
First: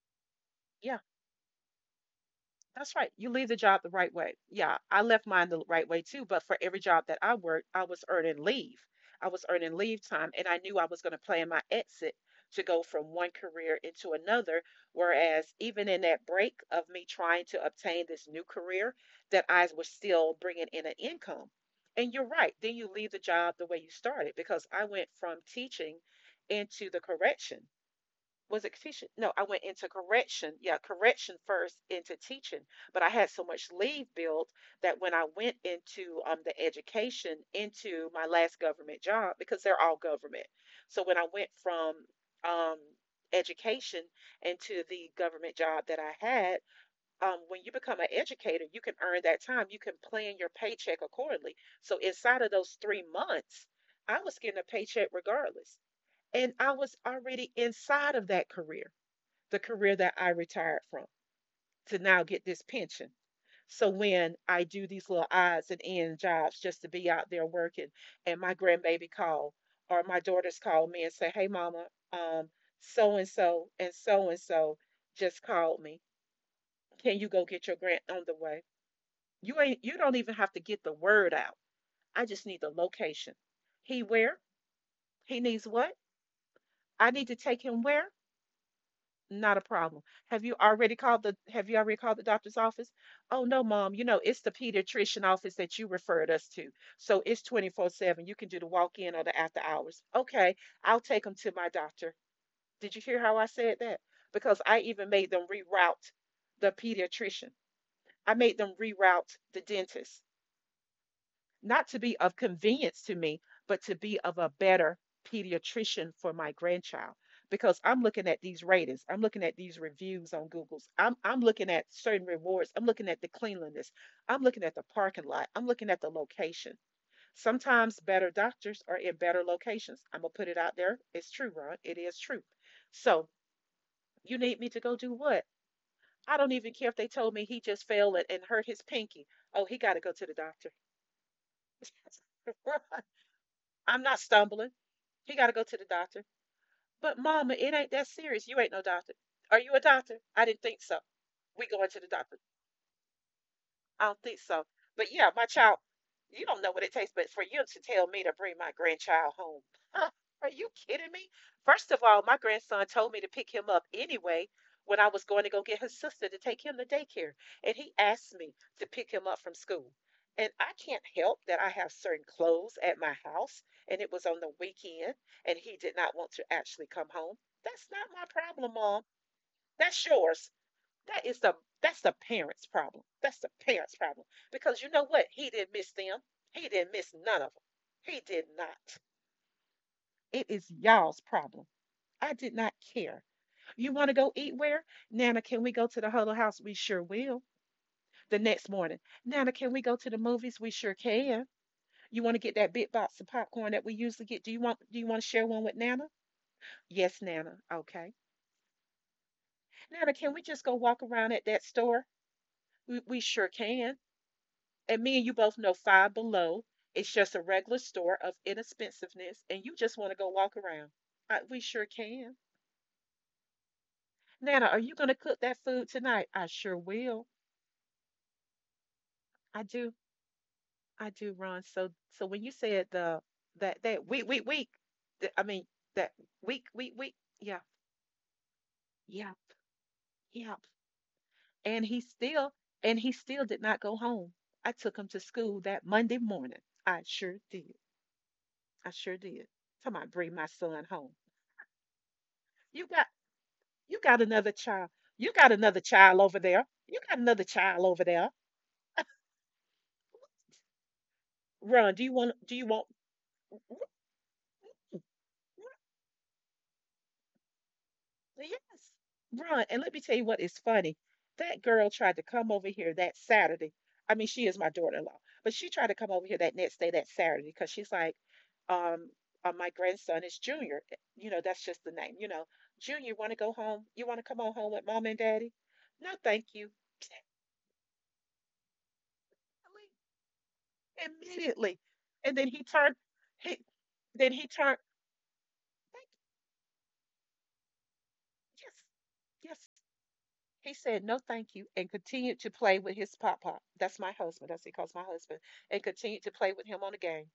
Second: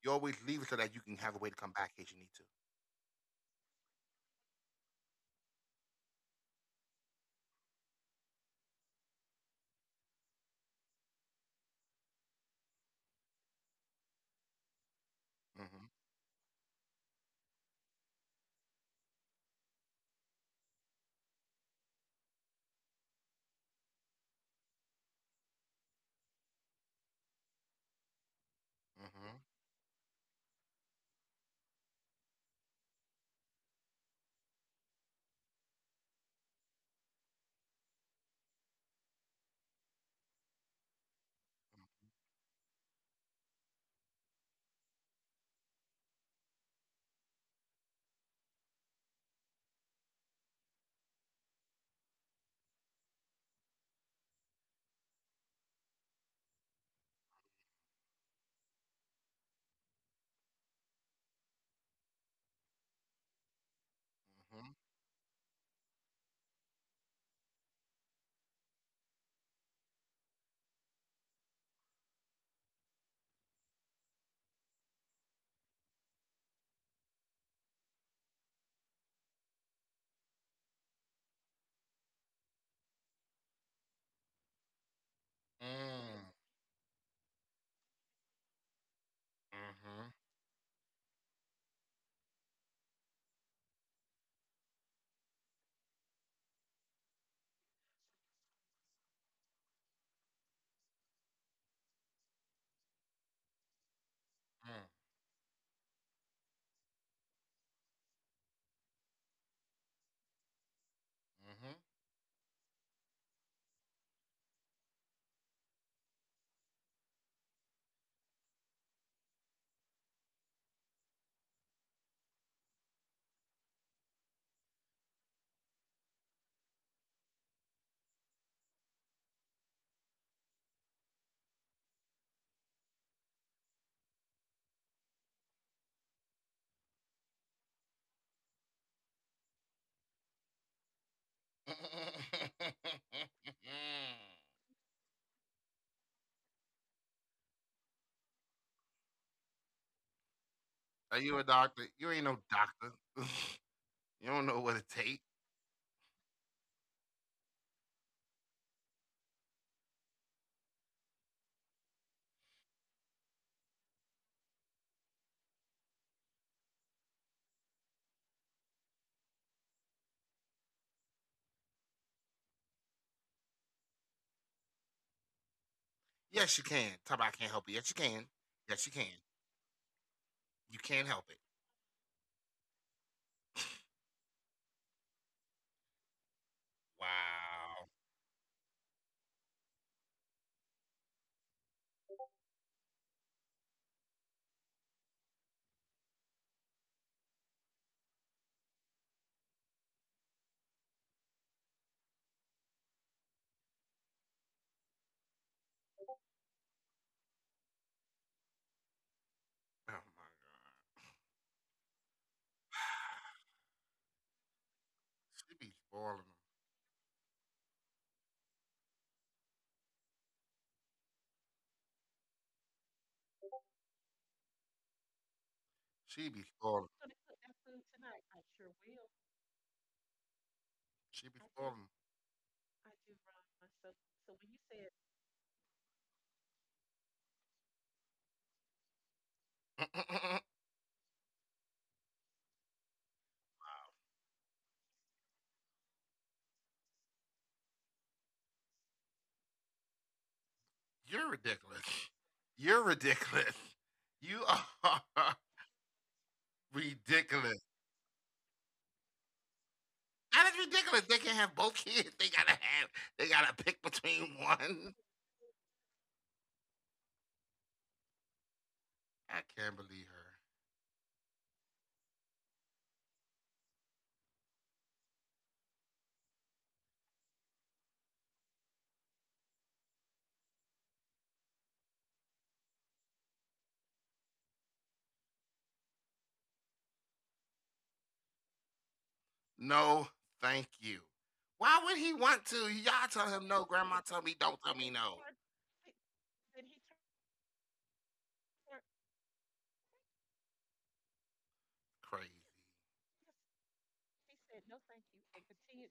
A: you always leave it so that
B: R-
A: you can have a way to come back in case you need to.
B: That's right. You leave the job the right way. Yeah, I left mine the right way too, but for every job that I worked, I was earning leave. I was earning leave time, and I knew I was going to plan my exit to go from one career into another. Whereas, even
A: Mm-hmm.
B: in that break of me trying to obtain this new career, that I was still bringing in an income. And you're right. Then you leave the job the way you started because I went from teaching into the correction. Was it teaching? No, I
A: Mm-hmm.
B: went into correction. Yeah, correction first into teaching. But I had so much leave built that when I went into the education into my last government job, because they're all government. So when I went from um, education into the government job that I had, when you become an educator, you can earn that time. You can plan your paycheck accordingly. So inside of those 3 months, I was getting a paycheck regardless. And I was already inside of that career, the career that I retired from to now get this pension. So when I do these little odds and end jobs just to be out there working, and my grandbaby call or my daughters call me and say, "Hey, mama, um, so and so and so and so just called me. Can you go get your grant on the way?" You don't even have to get the word out. I just need the location. He where? He needs what?
A: Mm-hmm.
B: I need to take him where? Not a problem.
A: Mm,
B: Have you already called the doctor's office? Oh no, mom, you know, it's the pediatrician office that you referred us to. So it's 24/7. You can do the walk-in or the after hours. Okay, I'll take them to my doctor. Did you hear how I said that? Because I even made them reroute the pediatrician. I made them reroute the dentist not to be of convenience to me, but to be of a better pediatrician for my grandchild. Because I'm looking at these ratings, I'm looking at these reviews on Google's, I'm looking at certain rewards, I'm looking at the cleanliness, I'm looking at the parking lot, I'm looking at the location. Sometimes better doctors are in better locations. I'm gonna put it out there. It's true, Ron. It is true. So you need me to go do what? I don't even care if they told me he just fell and, hurt his pinky. Oh, he got to go to the doctor.
A: mhm,
B: Right.
A: mhm.
B: I'm not stumbling. He got to go to the doctor. But mama, it ain't that serious. You ain't no doctor. Are you a doctor? I didn't think so. We going to the
A: Are you a
B: doctor.
A: doctor? You ain't no doctor.
B: I don't think so. But
A: You
B: yeah,
A: don't
B: my
A: know what it
B: child,
A: take.
B: you don't know what it takes, but for you to tell me to bring my grandchild home. Huh, are you kidding me? First of all, my grandson told me to pick him up anyway when I was going to go get his sister to take him to daycare. And he asked me to pick him up from school. And I can't help that I have certain clothes at my house, and it was on the weekend, and he did not want to actually come home.
A: Yes, you
B: That's
A: can.
B: not
A: Talk
B: my
A: about I can't help
B: problem,
A: it. Yes, you
B: Mom.
A: can. Yes, you
B: That's
A: can.
B: yours. That is the
A: You
B: that's the
A: can help it.
B: parents' problem. That's the parents' problem. Because you know what? He didn't miss them. He didn't miss none of them. He did not.
A: Wow.
B: It is y'all's problem. I did not care. You want to go eat where? Nana, can we go to the Huddle House? We sure will. The next morning. Nana, can we go to the movies? We sure can. You want to get that big box of popcorn that we usually get? Do you want to share one with Nana? Yes, Nana. Okay. Nana, can we just go walk
A: Oh
B: around at
A: my
B: that
A: god.
B: store? We sure can. And me and you both know Five Below.
A: She be
B: It's just a
A: spoiling.
B: regular store of inexpensiveness, and you just want to go walk around. I, we sure can. Nana, are you going to cook that food tonight? I sure will.
A: She be falling.
B: I do. I do, Ron. So, so when you
A: She be
B: said the
A: falling.
B: that that week week week, th- I mean that week week week. Yeah, yeah, yeah. And he still and he still did not go home. I took him to school that Monday morning. I sure did. I sure did. Talking about bring my son home.
A: You're
B: You got
A: ridiculous.
B: You got
A: You're
B: another child.
A: ridiculous.
B: You got another
A: You
B: child over
A: are
B: there. You got another child over there.
A: ridiculous.
B: Run. Do
A: That
B: you
A: is
B: want? Do
A: ridiculous.
B: you
A: They
B: want?
A: can have both kids. They gotta have. They gotta pick between one.
B: Yes. Run. And let me tell you what is
A: I
B: funny.
A: can't believe
B: That
A: her.
B: girl tried to come over here that Saturday. I mean, she is my daughter-in-law, but she tried to come over here that next day, that Saturday, because she's like, um, my grandson is Junior. You know, that's just the name. You know, Junior, want to go home? You want to come on home with mom and daddy? No, thank you. Really?
A: No,
B: Immediately.
A: thank
B: And
A: you.
B: then he turned,
A: Why would he
B: he,
A: want to?
B: then he
A: Y'all tell
B: turned,
A: him no. Grandma tell me don't.
B: thank
A: Tell me no.
B: you. Yes, yes. He said, no, thank you, and continued to play with his pop pop.
A: Crazy.
B: That's my husband. That's he calls my husband, and continued to play with him on the game.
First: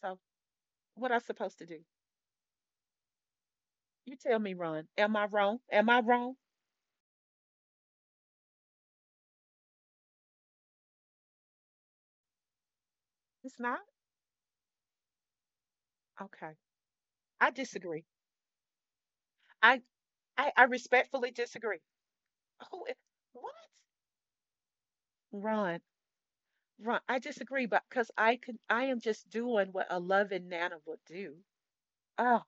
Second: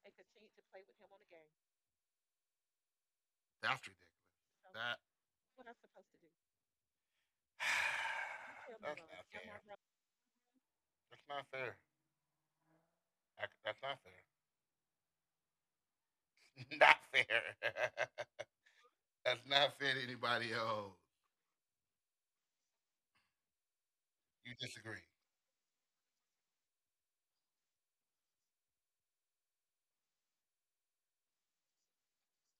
B: So, what am I supposed to do?
A: That's
B: You tell me,
A: ridiculous.
B: Ron.
A: That.
B: Am I wrong? Am I wrong?
A: That's not fair. That's not fair.
B: It's
A: That's
B: not?
A: not fair.
B: Okay.
A: Not fair.
B: I disagree.
A: That's not
B: I,
A: fair to anybody
B: I
A: else.
B: respectfully disagree. Who, what?
A: You disagree.
B: Ron, Ron, I disagree, but because I can, I am just doing what a loving Nana would do. Oh,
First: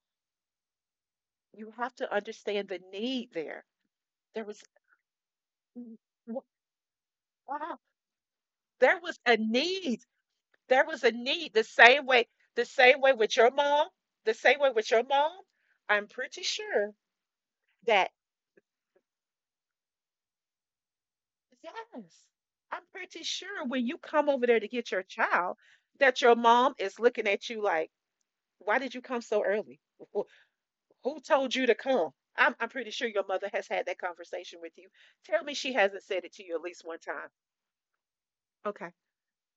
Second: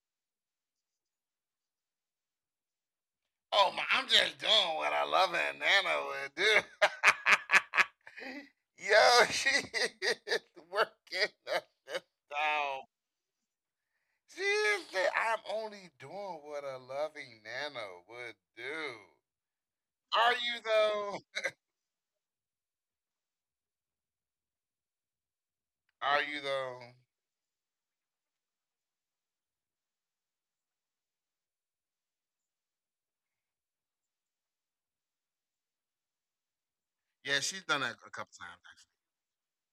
B: you have to understand the need there.
A: Oh my, I'm just
B: There was
A: doing what I love and Nana would do.
B: wow, there was
A: Yo,
B: a
A: she
B: need.
A: is
B: There was a
A: working the
B: need.
A: system.
B: The same way with your mom, the same way with your
A: I'm
B: mom.
A: only
B: I'm
A: doing
B: pretty
A: what a
B: sure
A: loving Nana
B: that
A: would do. Are you though?
B: yes, I'm pretty sure when you come over there to get your child,
A: Are
B: that
A: you
B: your
A: though?
B: mom is looking at you like, why did you come so early? Wh- Who told you to come? I'm pretty sure your mother has had that conversation with you. Tell me she hasn't said it to you at least one
A: Yeah,
B: time.
A: she's done that a couple times.
B: Okay.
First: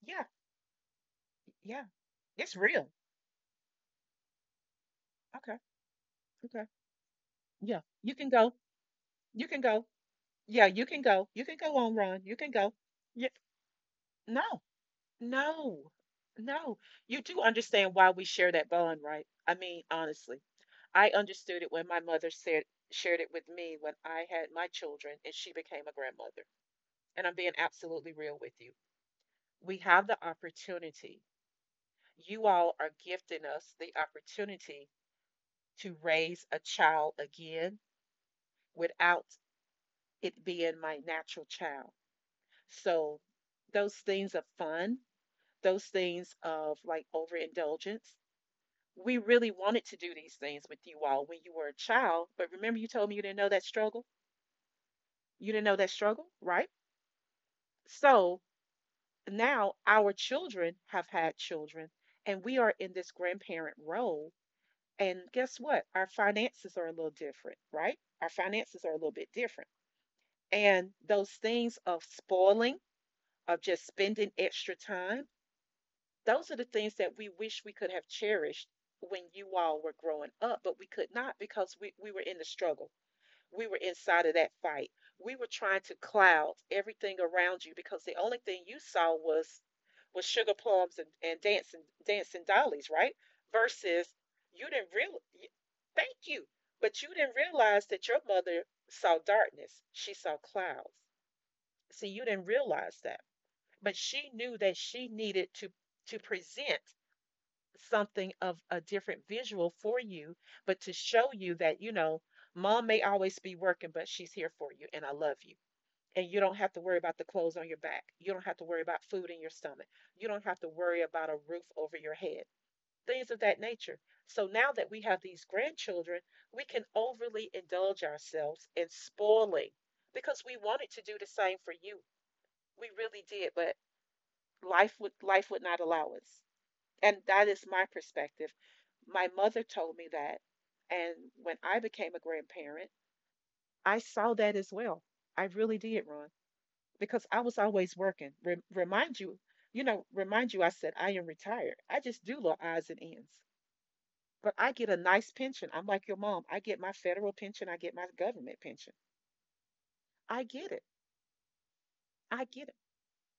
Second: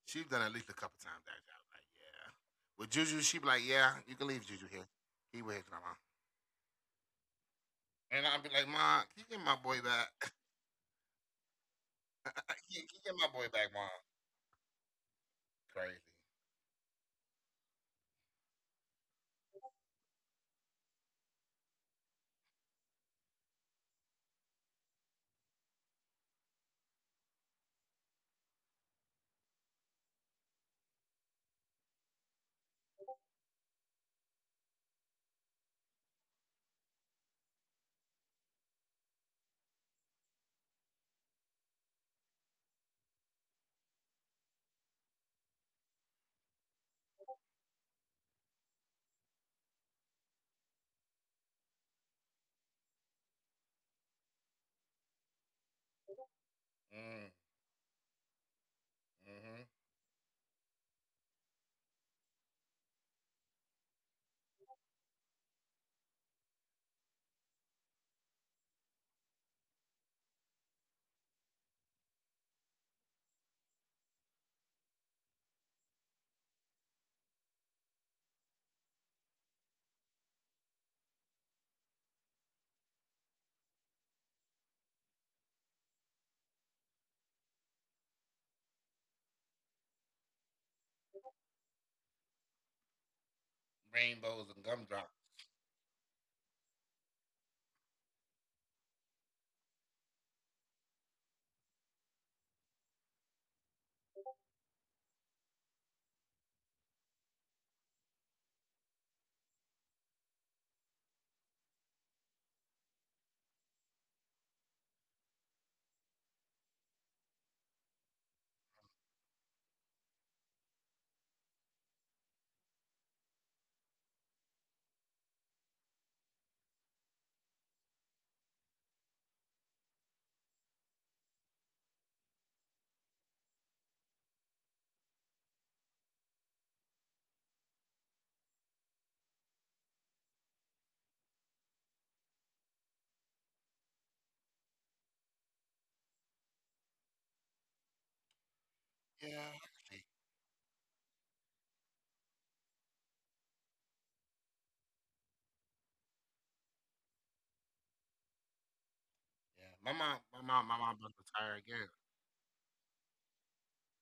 A: She's
B: Yeah.
A: done at least a couple times that. I was
B: Yeah.
A: like, yeah.
B: It's
A: With
B: real.
A: Juju, she'd be like, yeah, you can leave Juju here. He with
B: Okay.
A: his grandma.
B: Okay. Yeah. You
A: And
B: can
A: I'd be
B: go.
A: like, mom, can you get
B: You
A: my
B: can
A: boy
B: go.
A: back?
B: Yeah, you can go. You can go on, Ron. You can
A: Can,
B: go.
A: can you get my
B: Yeah.
A: boy back, mom?
B: No. No.
A: Crazy.
B: No. You do understand why we share that bond, right? I mean, honestly, I understood it when my mother said shared it with me when I had my children and she became a grandmother. And I'm being absolutely real with you. We have the opportunity. You all are gifting us the opportunity to raise a child again without it being my natural child. So those things of fun, those things of like overindulgence. We really wanted to do these things with you all when you were a child, but remember you told me you didn't know that struggle? You didn't know that struggle, right?
A: Mm,
B: So
A: hmm.
B: now our children have had children and we are in this grandparent role. And guess what? Our finances are a little different, right? Our finances are a little bit different. And those things of spoiling of just spending extra time. Those are the things that we wish we could have cherished when you all were growing up, but we could not because we were in the struggle. We were inside of that fight. We were trying to cloud everything around you because the only thing you saw was sugar plums and dancing dancing dollies, right?
A: Rainbows
B: Versus
A: and
B: you
A: gumdrops.
B: didn't real thank you, but you didn't realize that your mother saw darkness. She saw clouds. See, you didn't realize that, but she knew that she needed to present something of a different visual for you, but to show you that, you know, mom may always be working, but she's here for you and I love you. And you don't have to worry about the clothes on your back. You don't have to worry about food in your stomach. You don't have to worry about a roof over your head, things of that nature. So now that we have these grandchildren, we can overly indulge ourselves in spoiling because we wanted to do the same for you. We really did, but life would not allow us. And that is my perspective. My mother told me that, and when I became a grandparent, I saw that as well. I really did, Ron, because I was always working.
A: Yeah.
B: Remind you, you know, remind you, I said I am retired. I just do little odds and ends, but I get a nice pension. I'm like your mom. I get my federal pension. I get my government pension.
A: Yeah. My mom
B: I
A: about to
B: get it.
A: retire again.
B: I get it.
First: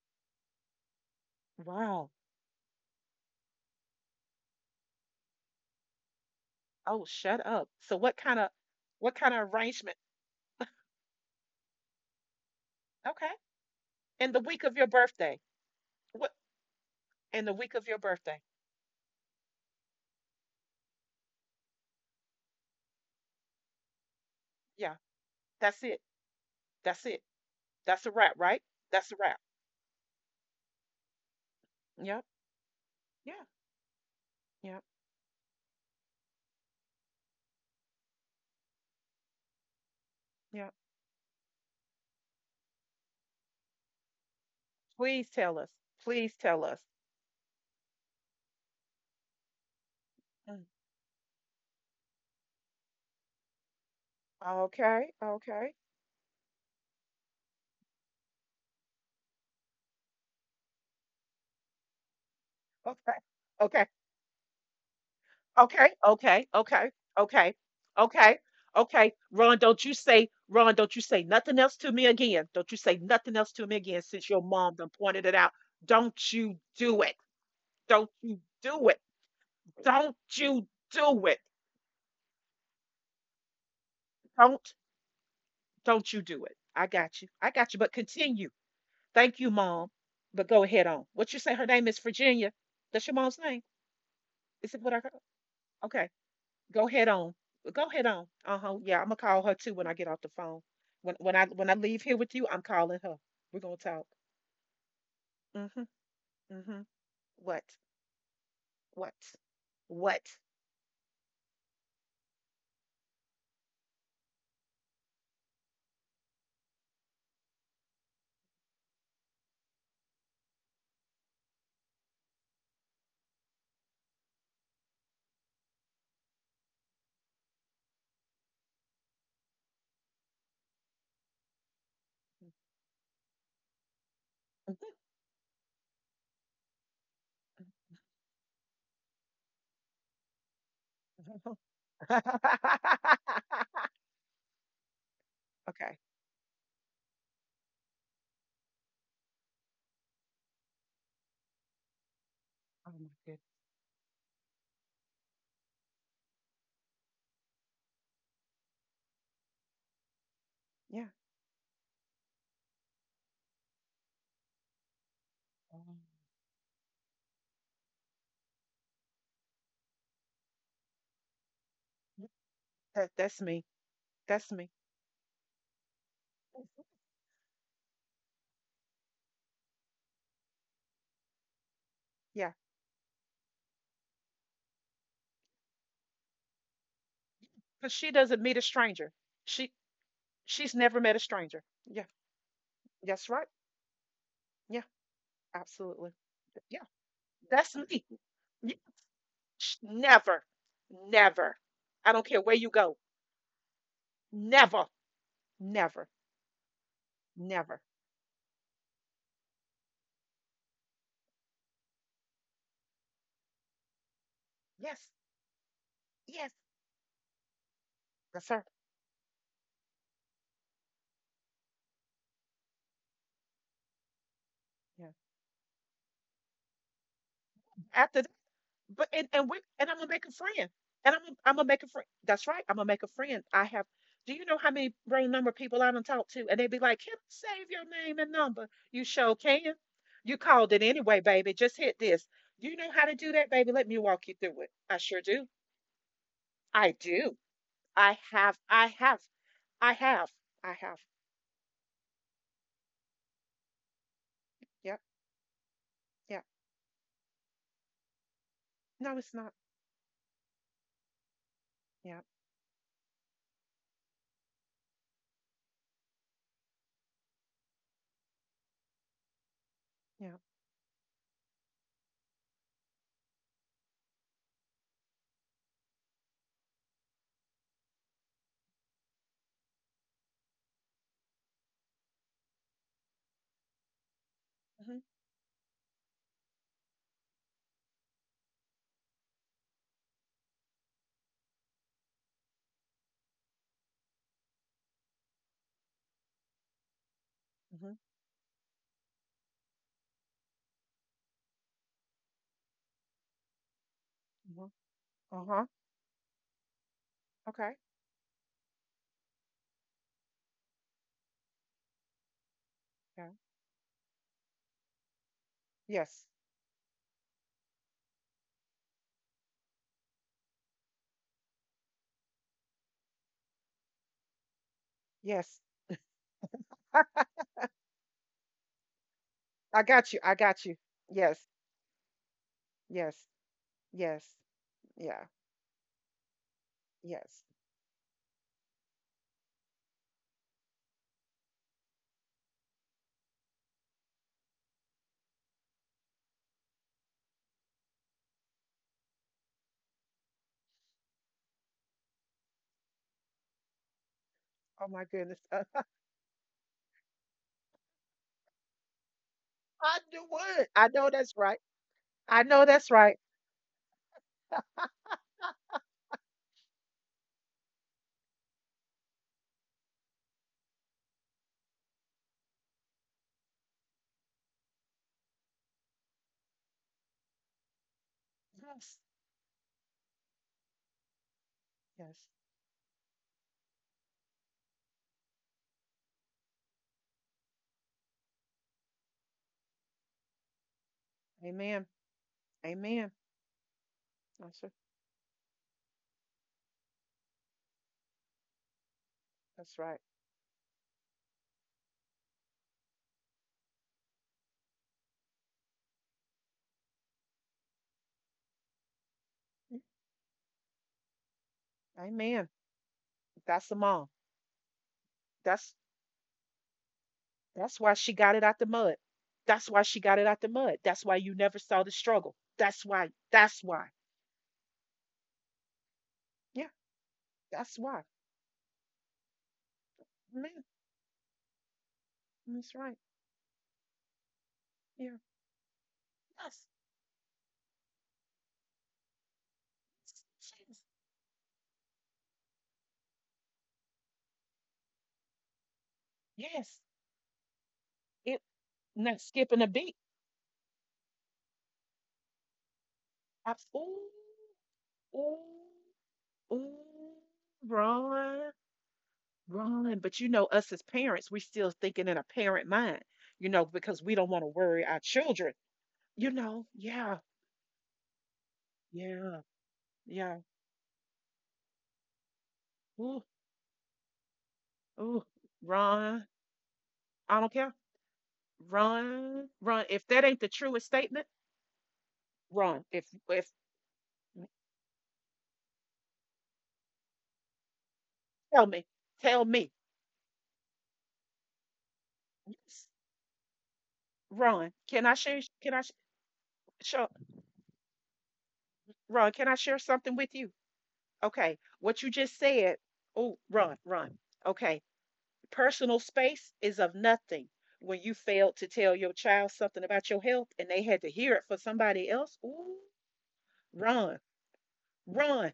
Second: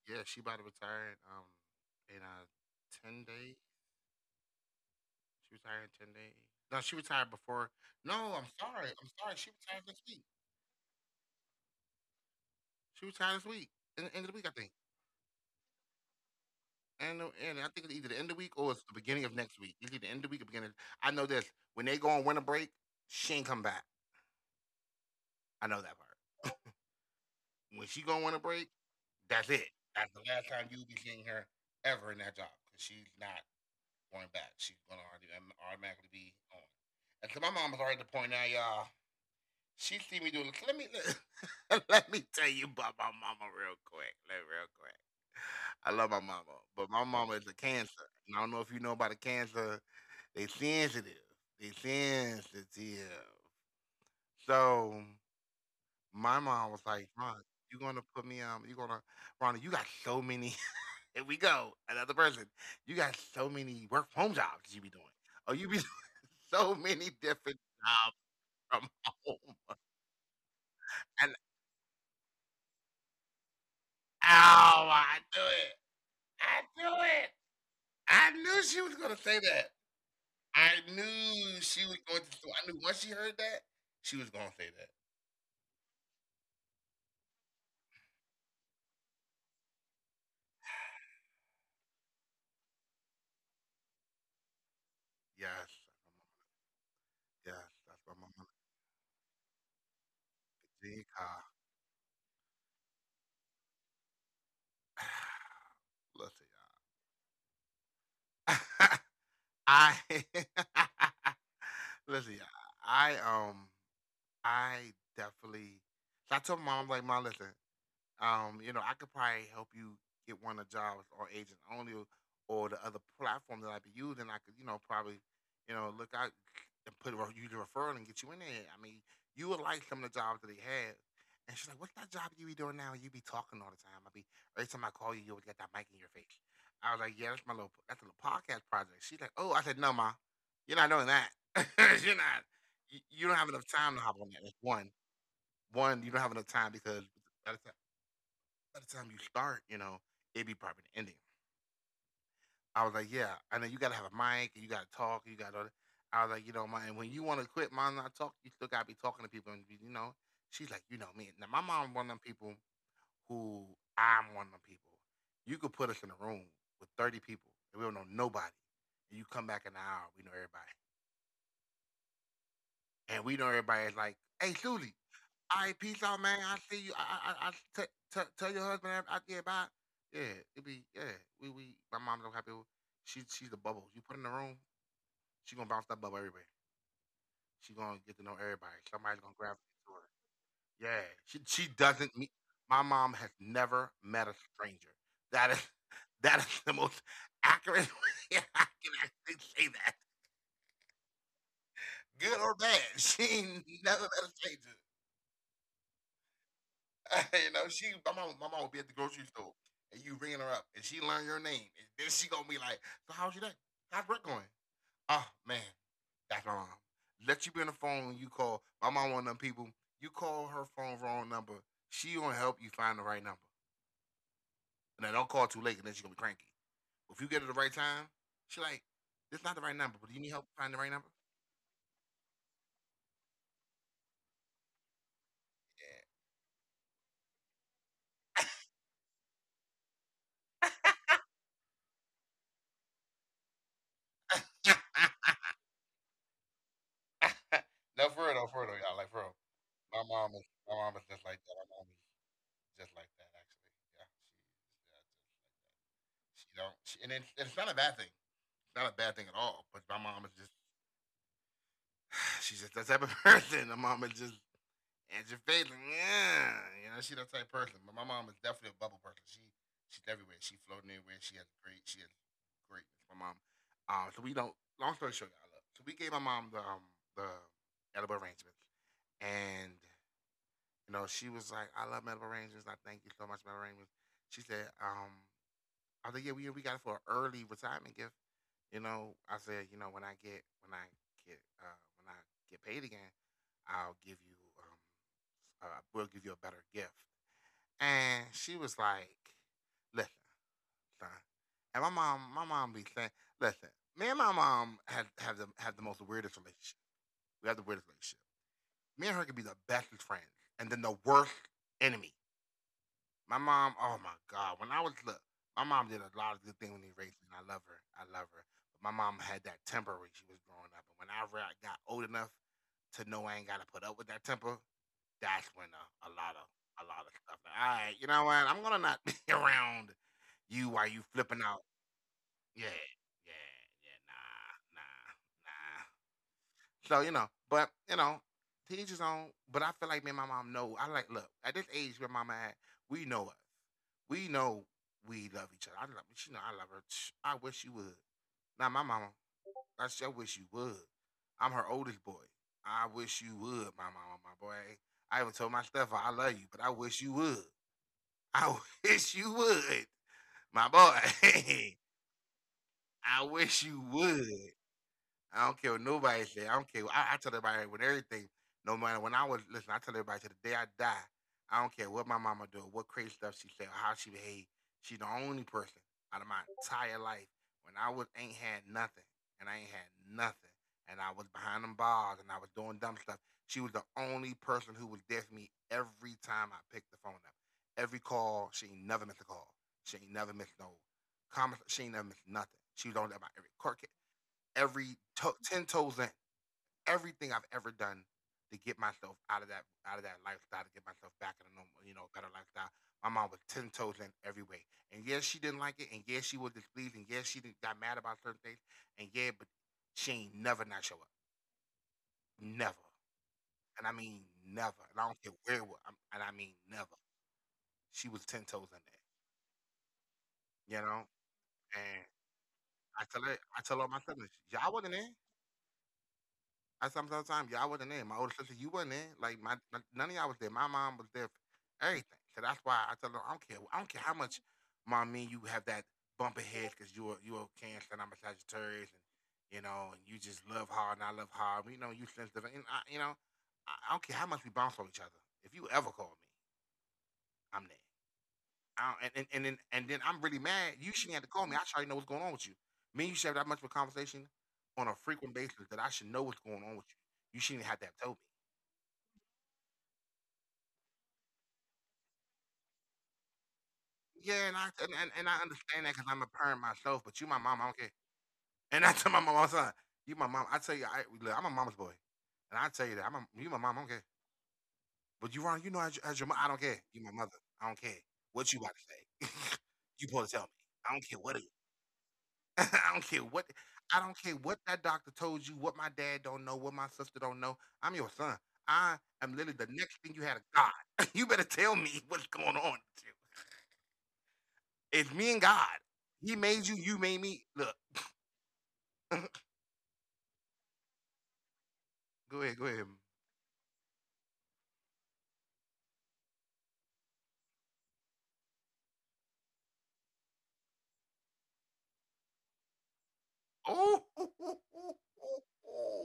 A: Yeah, she about to retire
B: Wow.
A: in 10 days. She retired in 10 days. No, she
B: Oh,
A: retired
B: shut
A: before.
B: up.
A: No, I'm sorry. I'm
B: What
A: sorry.
B: kind
A: She
B: of
A: retired
B: arrangement?
A: this week. She
B: Okay.
A: retired this week. In the end of the
B: In the
A: week, I
B: week
A: think.
B: of your birthday. What?
A: And
B: In the
A: I
B: week
A: think it's
B: of your
A: either the end of the
B: birthday?
A: week or it's the beginning of next week. Usually the end of the week or beginning. I know this. When they go on winter break, she ain't come back.
B: Yeah,
A: I know
B: that's
A: that
B: it.
A: part.
B: That's it.
A: When she go
B: That's a
A: on winter
B: wrap,
A: break,
B: right? That's a
A: that's
B: wrap.
A: it. That's the last time you'll be seeing her ever in that
B: Yep.
A: job because she's not
B: Yeah.
A: going back. She's
B: Yep.
A: gonna already automatically be on. And so my mom was already at the point now, y'all. She see me do. Let me
B: Yep.
A: let, me tell you about my mama real quick. Like, real quick.
B: Please tell us.
A: I love my
B: Please
A: mama,
B: tell
A: but
B: us.
A: my mama is a cancer. And I don't know if you know about a cancer. They
B: Mm.
A: sensitive. They sensitive. So
B: Okay. Okay.
A: my mom was like, Ron, you gonna put me you gonna Ronnie, you got so many here we go, another person. You got
B: Okay. Okay.
A: so many work
B: Okay.
A: from home jobs you be doing. Oh, you be doing
B: Okay. Okay.
A: so many
B: Okay.
A: different
B: Okay.
A: jobs from
B: Okay.
A: home.
B: Ron, don't you
A: And
B: say nothing else to me again. Don't you say nothing else to me again since your
A: oh
B: mom
A: I
B: done
A: do
B: pointed it
A: it.
B: out.
A: I
B: Don't
A: do
B: you
A: it.
B: do it.
A: I
B: Don't
A: knew
B: you
A: she was gonna
B: do it.
A: say that.
B: Don't you do it.
A: I knew once she heard that, she was gonna say that.
B: Don't don't you do it. I got you. I got you. But continue. Thank you, mom. But go ahead on. What you say? Her name is Virginia. That's your mom's name. Is it what I heard?
A: Yes,
B: Okay. Go ahead on.
A: yes, that's what
B: Go
A: my
B: ahead
A: mama.
B: on. Uh huh. Yeah, I'm gonna call her too when I get off the phone.
A: G car.
B: When I leave here with you, I'm calling her. We're gonna talk. Mhm.
A: Listen,
B: Mhm. What?
A: y'all.
B: What?
A: I
B: What?
A: listen, y'all. I um, I definitely. So I told my mom, I'm like, mom, listen, you know, I could probably help you get one of jobs or agent only or the other platform that I be using. I could, you know, probably, you know, look out and you the referral and get you in there. I mean, you would like some of the jobs that they have. And she's like, "What's that job you be doing now? You be talking all the time. I be every time I call you,
B: Mhm.
A: you always got that mic in your face." I was like, "Yeah, that's a little podcast project." She's like, "Oh." I said, "No, ma, you're not doing that. You're not. You don't have enough time to hop on that. That's one. One, you don't have
B: okay.
A: enough time because by the time you start, you know, it'd be probably the ending. I was like, yeah,
B: Oh my
A: I know you gotta
B: goodness.
A: have a mic and you gotta talk, you gotta. I was like, you know, my and when you want to quit, mom, not talk, you still gotta be talking to people, and you know, she's like, you know me. Now
B: Yeah.
A: my mom, one of them people who I'm one of them people. You could put us in a
B: Um,
A: room with 30 people and we don't know nobody, and you come back in an hour, we know everybody,
B: that, that's
A: and
B: me.
A: we know everybody is like,
B: That's me.
A: hey, Susie, all right, peace out, man. I see you. Tell your husband I yeah, bye. Yeah, it be yeah. We my
B: Yeah,
A: mom's so happy. She she's the bubble. You put in the room, she gonna bounce that bubble everywhere.
B: because
A: She
B: she
A: gonna
B: doesn't
A: get to
B: meet
A: know
B: a
A: everybody.
B: stranger.
A: Somebody's gonna
B: She
A: gravitate to her.
B: she's never met a
A: Yeah, she
B: stranger.
A: she
B: Yeah,
A: doesn't meet. My
B: that's
A: mom
B: right.
A: has never met a
B: Yeah,
A: stranger. That is
B: absolutely.
A: that is
B: Yeah,
A: the most
B: that's
A: accurate
B: me.
A: way
B: Yeah,
A: I can actually say that.
B: Never, never. I don't care
A: Good
B: where
A: or
B: you
A: bad,
B: go.
A: she ain't never met a stranger.
B: Never, never, never.
A: She my mom would be at the grocery store and you ringing her up and she learn your name and then she gonna be like, "So how's your day? How's work going?
B: Yes,
A: Oh man, that's
B: yes.
A: wrong." Let you be on the phone. You
B: That's
A: call
B: her.
A: my mom one of them people. You call her phone wrong number. She gonna help you find the right number. And then
B: Yeah.
A: don't call too late and then she gonna be cranky. If you get her the right time,
B: After,
A: she like,
B: but
A: "It's not the
B: and
A: right
B: we
A: number,
B: and
A: but
B: I'm
A: do you
B: gonna
A: need
B: make a
A: help finding the
B: friend.
A: right number."
B: I'm gonna make a friend. That's right. I'm gonna make a friend. I have. Do you know how many wrong number people
A: Yeah.
B: I done talked to? And they be like, "Can I save your name and number?" You sure can. You called it anyway, baby. Just hit this. You know how to do that, baby. Let me walk you through it. I sure do. I do.
A: No,
B: I
A: for real, though,
B: have.
A: y'all. Like
B: I
A: for real,
B: have.
A: my
B: I
A: mom is
B: have.
A: my mom is
B: I
A: just
B: have.
A: like that. My mom is just like that. Actually, yeah, she, yeah, just like that.
B: Yep.
A: She don't,
B: Yep.
A: she, and it's not a bad thing. It's not a bad thing at
B: No,
A: all.
B: it's
A: But
B: not.
A: my mom is just, she's
B: Yep.
A: just that type of person. My mom is just and your face, like, yeah, you know, she's that type of person. But my mom is definitely a bubble person. She's everywhere. She
B: Yep.
A: floating everywhere. She has great. She has greatness. My mom. So we don't. Long story short, I love. So we gave my mom the the edible arrangements, and you know she was like, "I love edible arrangements. I thank you so much, for edible arrangements." She said,
B: Mhm.
A: I was like, yeah, we got it for an early retirement gift. You know, I said, you know, when I get when I get when I get paid again, I'll give you we'll give you a better gift. And
B: Mhm.
A: she was like, listen, son. And my mom be saying, listen, me and my mom have
B: Mhm.
A: have the have the
B: Uh
A: most
B: huh.
A: weirdest relationship. We have the weirdest relationship.
B: Okay.
A: Me and her could be the bestest friends, and then the worst enemy. My mom,
B: Yeah.
A: oh my God. When I was look, My mom did a lot of good things
B: Yes.
A: when they raised me, and I love her. I love her. But my mom had that temper when she was growing up. And when I got old enough to know I ain't gotta put up with that temper, that's when a
B: Yes.
A: lot of a lot of stuff. Like,
B: I,
A: all right, you know what? I'm gonna not be around
B: I got
A: you
B: you. I
A: while you
B: got you.
A: flipping out.
B: Yes.
A: Yeah, yeah,
B: Yes.
A: yeah, nah,
B: Yes.
A: nah,
B: Yeah.
A: nah. So you know, but
B: Yes.
A: you know, to each his own. But I feel like me and my mom know. I like look at this age where mama at, we know us. We know we love each other. I love she know I love her. I wish you would. Now my mama, I sure wish you would. I'm her oldest boy. I wish you would, my mama, my boy. I
B: Oh
A: even
B: my
A: told my
B: goodness.
A: stepfather I love you, but I wish you would. I wish you would,
B: I do
A: my
B: what? I know that's
A: boy.
B: right. I know that's
A: I
B: right.
A: wish you would. I don't care what nobody say. I don't care. I tell everybody with everything, no matter when I was listen. I tell everybody to the day I die. I don't care what my mama do, what crazy stuff she say, how she behave. She the only person out of my entire life when I was ain't had nothing
B: Yes.
A: and I ain't had nothing and I was behind them bars and I was
B: Yes.
A: doing dumb stuff. She was the only person who was there for me every time I picked the phone up. Every call, she ain't never missed a call. She ain't never missed no comments. She ain't never
B: Amen.
A: missed nothing. She was on there about
B: Amen.
A: every court case
B: That's it.
A: ten toes in everything I've ever done to get myself out of that out of
B: That's
A: that
B: right.
A: lifestyle to get myself back in a normal, better lifestyle. My mom was ten toes in every way, and yes, she didn't like it, and yes, she was displeased, and yes, she didn't, got mad about certain things, and yeah, but she ain't never not show up, never,
B: Amen.
A: and I
B: That's the
A: mean
B: mom.
A: never, and I don't care where it was,
B: That's
A: and I mean never. She
B: that's
A: was
B: why
A: ten
B: she
A: toes
B: got it
A: in
B: out the mud. That's why she got it out
A: there,
B: the mud. That's why you never
A: and
B: saw the struggle.
A: I
B: That's
A: tell her,
B: why.
A: I tell all
B: That's
A: my
B: why.
A: siblings, y'all wasn't there, I
B: Yeah.
A: sometimes time y'all wasn't there.
B: That's
A: My older
B: why.
A: sister, you wasn't there. Like none of y'all was there. My
B: Amen.
A: mom was there. For everything. So that's why I
B: That's
A: tell her
B: right.
A: I don't care. I don't care how much mom me and you
B: Yeah.
A: have that bump ahead because
B: Yes.
A: you're a cancer and I'm a Sagittarius and you know and you just love hard and I
B: Yes.
A: love hard. You know you sensitive and I, you know I don't care how much we bounce off each other. If you ever call me,
B: Yes.
A: I'm there.
B: It
A: I, don't, and, and and
B: not
A: then and
B: skipping
A: then
B: a
A: I'm
B: beat.
A: really mad. You shouldn't have to call me. I should already know what's going on with you. Me and you should have that much of a conversation
B: Absolutely.
A: on a frequent basis that I should know what's going on with you. You
B: Ooh,
A: shouldn't even have to have told me.
B: run, run. But you know, us as parents, we still thinking in a parent mind, you know, because
A: Yeah,
B: we
A: and
B: don't
A: I
B: want to
A: and, and,
B: worry
A: and
B: our
A: I understand
B: children,
A: that because I'm a parent
B: you
A: myself,
B: know.
A: but you my
B: Yeah,
A: mom, I don't care. And I tell my mom all the time,
B: yeah,
A: you my mom. I tell
B: yeah.
A: you, I, look, I'm a mama's boy, and I tell you that you my
B: Ooh,
A: mom, I don't care. But you wrong,
B: ooh,
A: as your mom, I don't
B: run.
A: care. You my mother, I don't
B: I
A: care
B: don't care.
A: what you about to say.
B: Run,
A: You supposed
B: run.
A: to tell
B: If
A: me.
B: that ain't
A: I
B: the
A: don't care
B: truest
A: what it is.
B: statement,
A: I don't care
B: run.
A: what I
B: If
A: don't care what that doctor told you, what my dad don't know, what my sister don't know. I'm your son. I
B: tell
A: am
B: me,
A: literally the
B: tell
A: next thing
B: me.
A: you had is God. You better tell me what's going on with you.
B: Yes,
A: It's
B: Run.
A: me and
B: Can I
A: God.
B: share?
A: He made you, you made me.
B: Show?
A: Look,
B: Run. Can I share something with you? Okay.
A: go
B: What
A: ahead,
B: you
A: go ahead.
B: just said. Oh, run, run. Okay. Personal space is of nothing. When you failed to tell your child something about your health and they had to hear it for somebody else, ooh,
A: Oh, mm-hmm,
B: run, run,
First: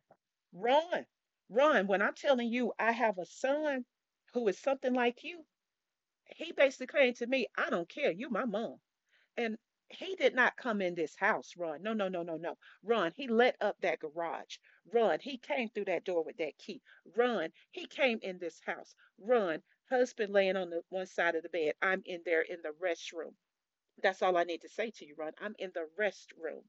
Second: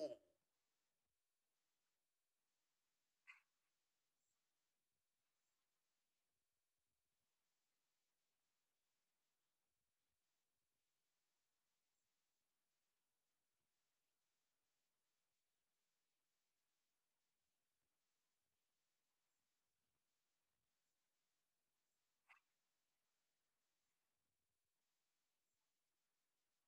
B: run, run. When I'm telling you, I have a son who is something like you. He basically came to me, I don't care, you my mom. And he did not come in this house, Run. No, no, no, no, no. Run. He let up that garage. Run. He came through that door with that key. Run. He came in this house. Run. Husband laying on the one side of the bed. I'm in there in the restroom. That's all I need to say to you, Ron. I'm in the restroom.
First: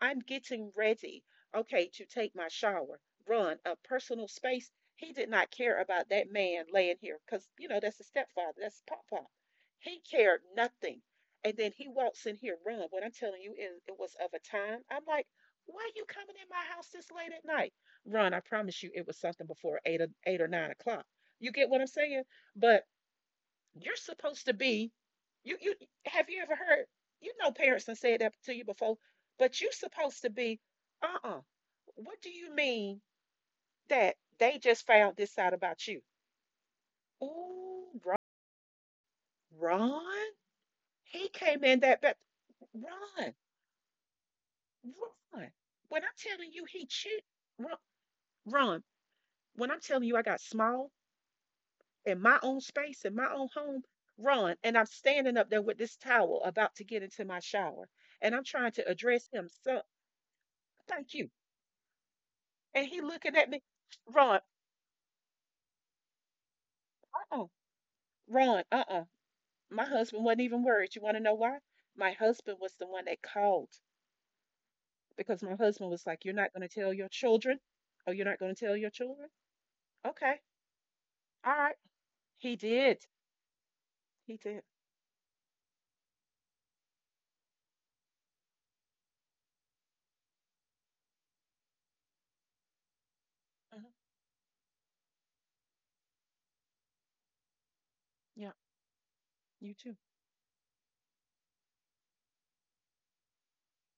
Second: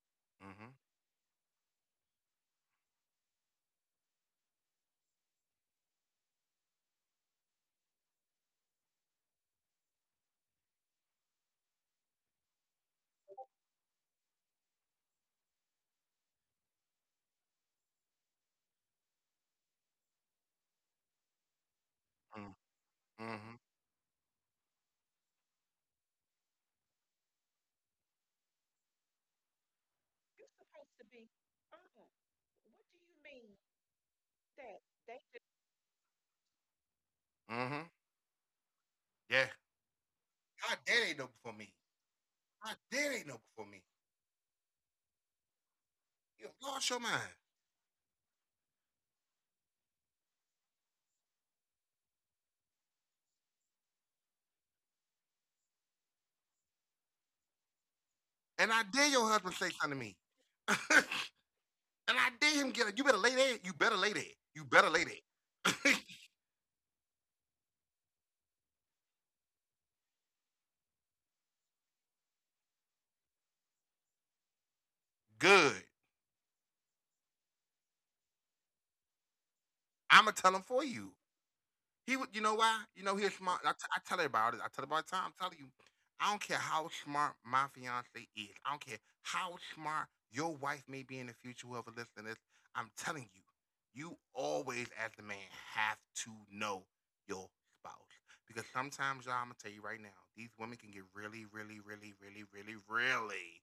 B: I'm getting ready, okay, to take my shower. Run a personal space. He did not care about that man laying here because, you know, that's his stepfather. That's Pop Pop. He cared nothing. And then he walks in here, run. What I'm telling you, it was of a time. I'm like, why are you coming in my house this late at night? Ron, I promise you it was something before 8 or 9 o'clock. You get what I'm saying?
A: mm-hmm,
B: But
A: mm-hmm.
B: you're supposed to be. You have you ever heard? You know, parents have said that to you before, but you're supposed to be. Uh-uh. What do you mean that they just found this out about you?
A: Mm-hmm.
B: Ooh, Ron.
A: Yeah.
B: Ron?
A: God, that ain't
B: He
A: no for
B: came
A: me.
B: in that back.
A: God, that ain't
B: Ron,
A: no for me.
B: Ron. When I'm
A: You
B: telling you he
A: lost your
B: cheated.
A: mind.
B: Ron, Ron, when I'm telling you I got small in my own space, in my own home, run. And I'm standing up there with this towel about to get into my shower. And I'm trying
A: And I
B: to
A: dare
B: address
A: your
B: him.
A: husband say
B: So
A: something to me.
B: thank you.
A: And I did him
B: And
A: get
B: he
A: it. You better
B: looking
A: lay
B: at me,
A: there. You better lay there.
B: Ron,
A: You better lay there.
B: uh-uh, Ron, uh-uh. My husband wasn't even worried. You want to know why? My husband was the one that called because my husband was
A: Good.
B: like, "You're not going to tell your children?" Oh, you're not going to tell your children? Okay.
A: I'ma tell him for
B: All
A: you.
B: right. He
A: He would. You know
B: did.
A: why? You know he's smart. I, t-
B: He
A: I tell
B: did.
A: everybody. I tell everybody all the time. I'm telling you. I don't care how smart my fiance is. I don't care how smart your wife may be in the future. Whoever listening to this, I'm telling you,
B: Mhm.
A: you always as the man have to know your
B: Yeah.
A: spouse because sometimes y'all.
B: You
A: I'm
B: too.
A: gonna tell you right now. These women can get really, really, really, really, really, really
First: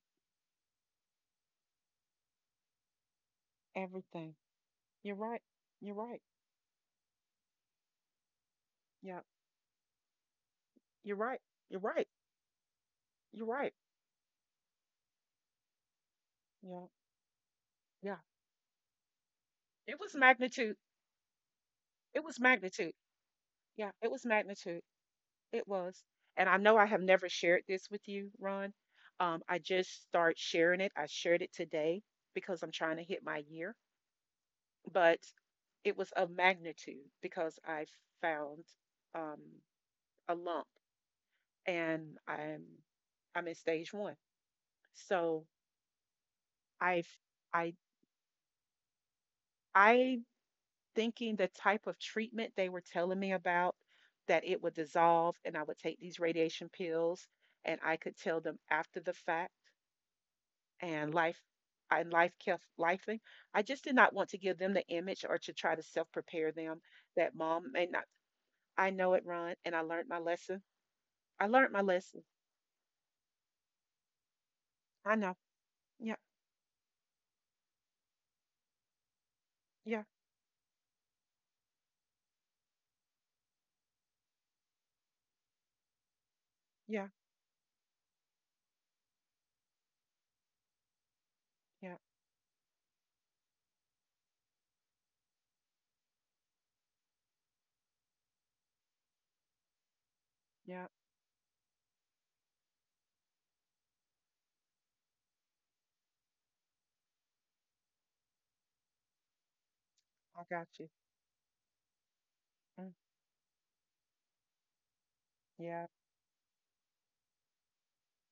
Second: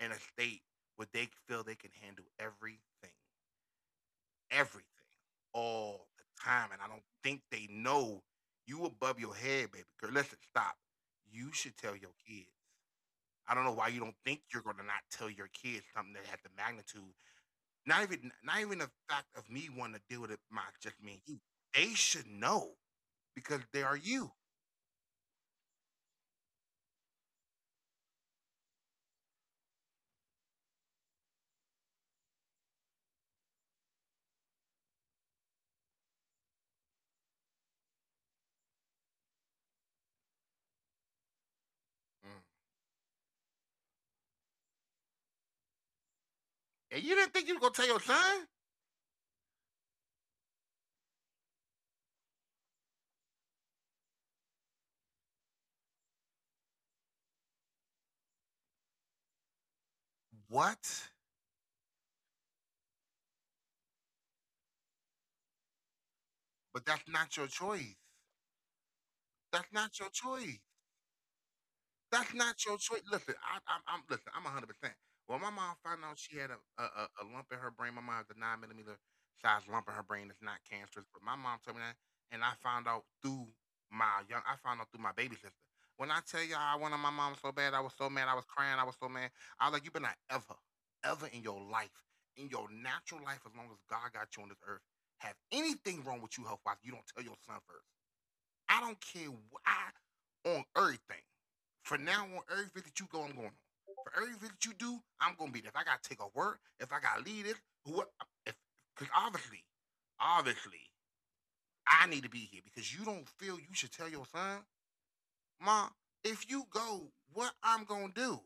A: in a state where they feel they can handle everything,
B: Everything.
A: everything,
B: You're right. You're
A: all the
B: right.
A: time. And I don't think they know you above
B: Yeah.
A: your head, baby girl. Listen, stop.
B: You're right.
A: You should
B: You're
A: tell
B: right.
A: your kids.
B: You're
A: I don't know
B: right.
A: why you don't think you're gonna not tell your kids something that has the
B: Yeah.
A: magnitude. Not
B: Yeah.
A: even not even the fact of me wanting to
B: It
A: deal
B: was
A: with it, my
B: magnitude.
A: just me and you. They should
B: It was
A: know
B: magnitude.
A: because they are
B: Yeah, it
A: you.
B: was magnitude. It was. And I know I have never shared this with you, Ron. I just start sharing it. I shared it today because I'm trying to hit my year, but it was of magnitude because I found um, a lump, and
A: Mm.
B: I'm in stage one. So
A: And you
B: I
A: didn't think you were gonna tell
B: I
A: your son?
B: I thinking the type of treatment they were telling me about, that it would dissolve and I would take these radiation pills and I could tell them after the fact,
A: What?
B: and life and life kept lifing. I just did not want to give them the image or to try to self prepare them
A: But that's
B: that
A: not your
B: mom may
A: choice.
B: not. I know it, Ron,
A: That's
B: and I
A: not
B: learned
A: your
B: my
A: choice.
B: lesson. I learned my lesson.
A: That's not your choice. Listen, I, I'm listen. I'm 100%
B: I know.
A: Well, my mom found
B: Yeah,
A: out she had a lump in her brain. My mom has a 9 mm size lump in
B: yeah,
A: her brain that's not cancerous. But my mom told me that, and I found out through my young. I found out through my baby sister. When I tell y'all, I wanted
B: yeah,
A: my mom so bad. I was so mad. I was crying. I was so mad. I was like, you better not ever, ever in your life,
B: yeah,
A: in your natural life, as long as God got you on this earth, have anything wrong with you health wise. You don't tell your son first. I don't care why on
B: yeah.
A: everything. For now on every visit that you go, I'm going on. For every visit that you do, I'm gonna be there. If I gotta take a work, if I gotta lead it, what if cause obviously,
B: I got
A: obviously,
B: you.
A: I need to be here because
B: Mm,
A: you don't feel you should tell your son, Mom,
B: yeah.
A: if you go, what I'm gonna do?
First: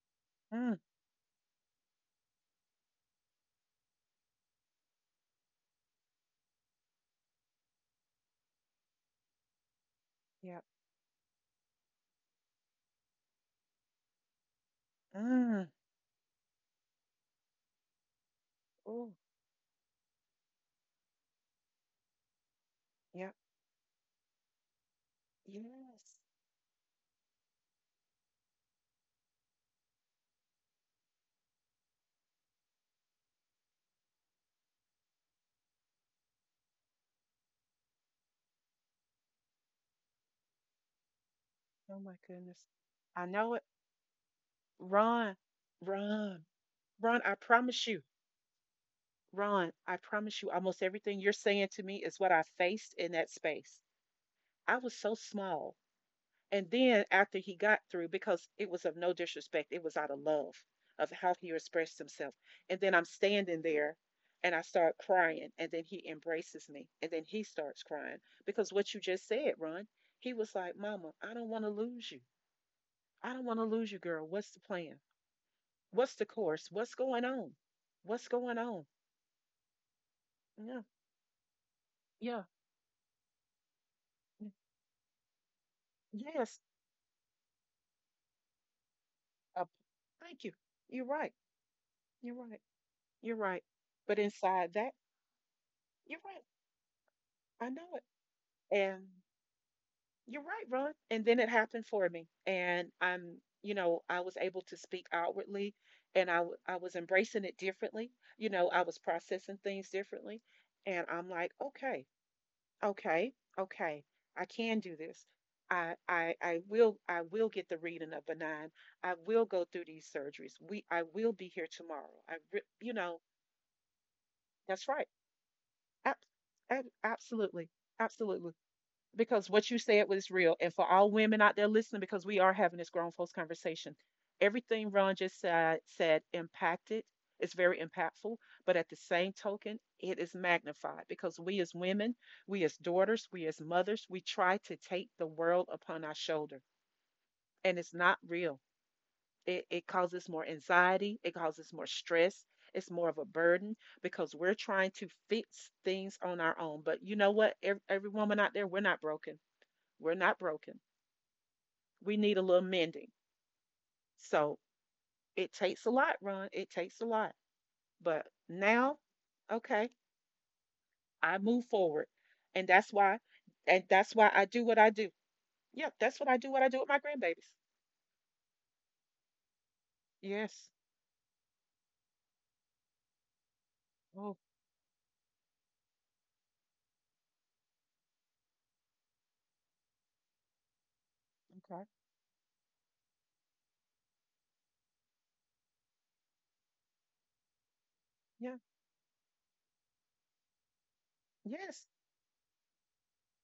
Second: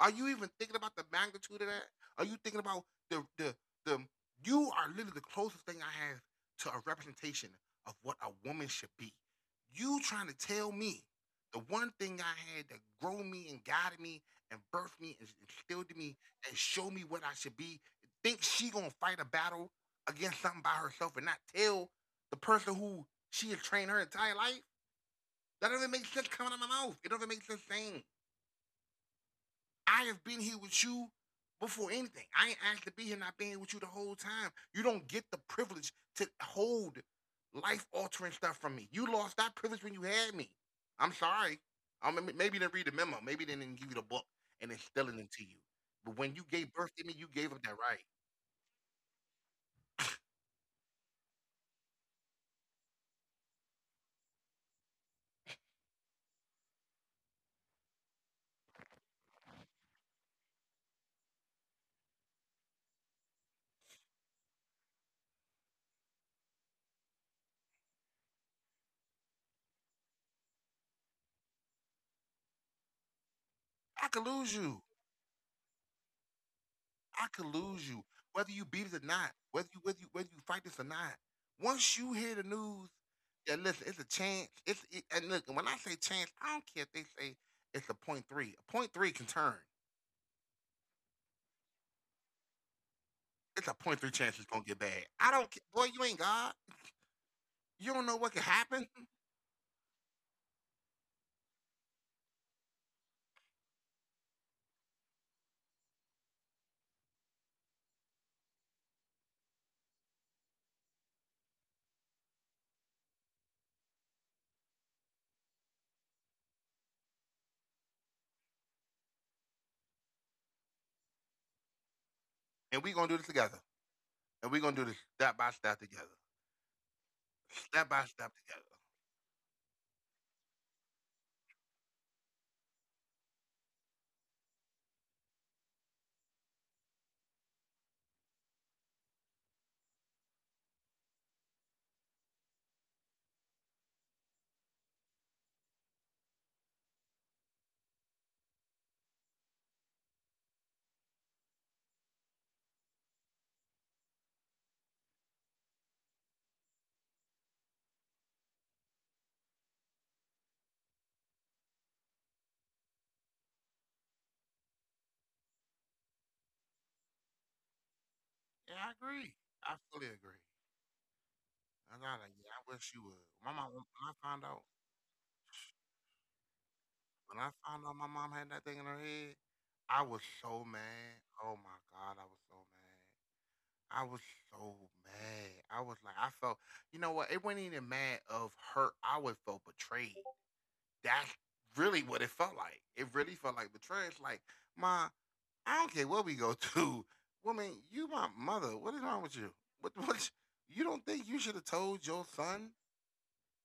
A: Are you even thinking
B: Mm,
A: about the magnitude of that? Are you thinking about the the the you are literally the closest thing I have to a representation of what a woman should be. You trying to tell
B: yeah.
A: me the one thing I had that grew me and guided me and birthed me and
B: Mm.
A: instilled in me and showed me what I should be. Think she gonna fight a
B: Oh,
A: battle against something by herself and not tell the person who
B: yeah.
A: she has trained her entire life? That doesn't make sense
B: Yes.
A: coming out of my mouth. It doesn't make sense saying I have been here with you before anything. I ain't asked to be here, not being here with you the whole time. You don't get the privilege to hold life altering stuff from me. You lost that privilege when you had me. I'm sorry. I
B: Oh
A: mean,
B: my
A: maybe they didn't
B: goodness.
A: read the memo.
B: I
A: Maybe they
B: know
A: didn't
B: it.
A: give you the book and instilling are it to
B: Run,
A: you. But when you
B: run,
A: gave birth to me, you
B: run. I
A: gave up that right.
B: promise you, run. I promise you, almost everything you're saying to me is what I faced in that space. I was so small. And then after he got through, because it was of no disrespect, it was out of love of how he expressed himself. And then I'm standing there and I start crying. And then he embraces me. And then he starts crying because what you just said, Ron, he was like, "Mama, I don't want to lose you. I don't want to lose
A: I
B: you,
A: could
B: girl.
A: lose
B: What's the
A: you.
B: plan?" What's the course? What's
A: I
B: going
A: could
B: on?
A: lose you,
B: What's
A: whether you
B: going
A: beat
B: on?
A: it or not, whether you whether you fight this or
B: Yeah,
A: not. Once you hear the
B: yeah,
A: news, yeah, listen, it's a chance.
B: y-
A: And look, when I say chance, I don't
B: yes.
A: care if they say it's a point three. A point three can turn.
B: Uh, Thank you. You're right. You're right. You're
A: It's a
B: right.
A: point three
B: But
A: chance it's gonna get
B: inside that,
A: bad. I don't care. Boy, you ain't
B: you're
A: God.
B: right. I
A: You
B: know
A: don't
B: it.
A: know what can happen.
B: And you're right, Ron. And then it happened for me. And I was able to speak outwardly, and I was embracing it differently. You know, I was processing things differently. And I'm like, okay. Okay, okay. I can do this. I will, I will get the reading of benign. I will go through these surgeries. We I will be here tomorrow.
A: And we gonna
B: You
A: do this
B: know
A: together. And we gonna do this
B: that's right.
A: step by step together.
B: Ab- Absolutely,
A: Step by step
B: absolutely,
A: together.
B: because what you said was real. And for all women out there listening, because we are having this grown folks conversation, everything Ron just said, said impacted. It's very impactful, but at the same token, it is magnified because we as women, we as daughters, we as mothers, we try to take the world upon our shoulder, and it's not real. It causes more anxiety, it causes more stress, it's more of a burden because we're trying to fix things on our own. But you know what? Every woman out there, we're not broken. We're not broken. We need a little mending. So it takes a lot, Ron. It takes a lot. But
A: Yeah, I
B: now,
A: agree. I fully
B: okay,
A: agree.
B: I move forward.
A: I
B: And
A: wish you
B: that's
A: would.
B: why
A: My mom when
B: and
A: I
B: that's
A: found
B: why
A: out
B: I do what I do. Yep, that's what I do with my
A: when I
B: grandbabies.
A: found out my mom had that thing in her head, I was so
B: Yes.
A: mad. Oh my god, I was so mad. I was
B: Oh,
A: so mad. I was like, I felt, you know what? It wasn't even mad of hurt. I was felt betrayed. That's really
B: okay.
A: what it felt like. It really felt like betrayal. It's like, ma, I don't care what we go through. Woman, you my
B: Yeah.
A: mother. What is wrong with you? What? What? You don't think you should have told
B: Yes.
A: your son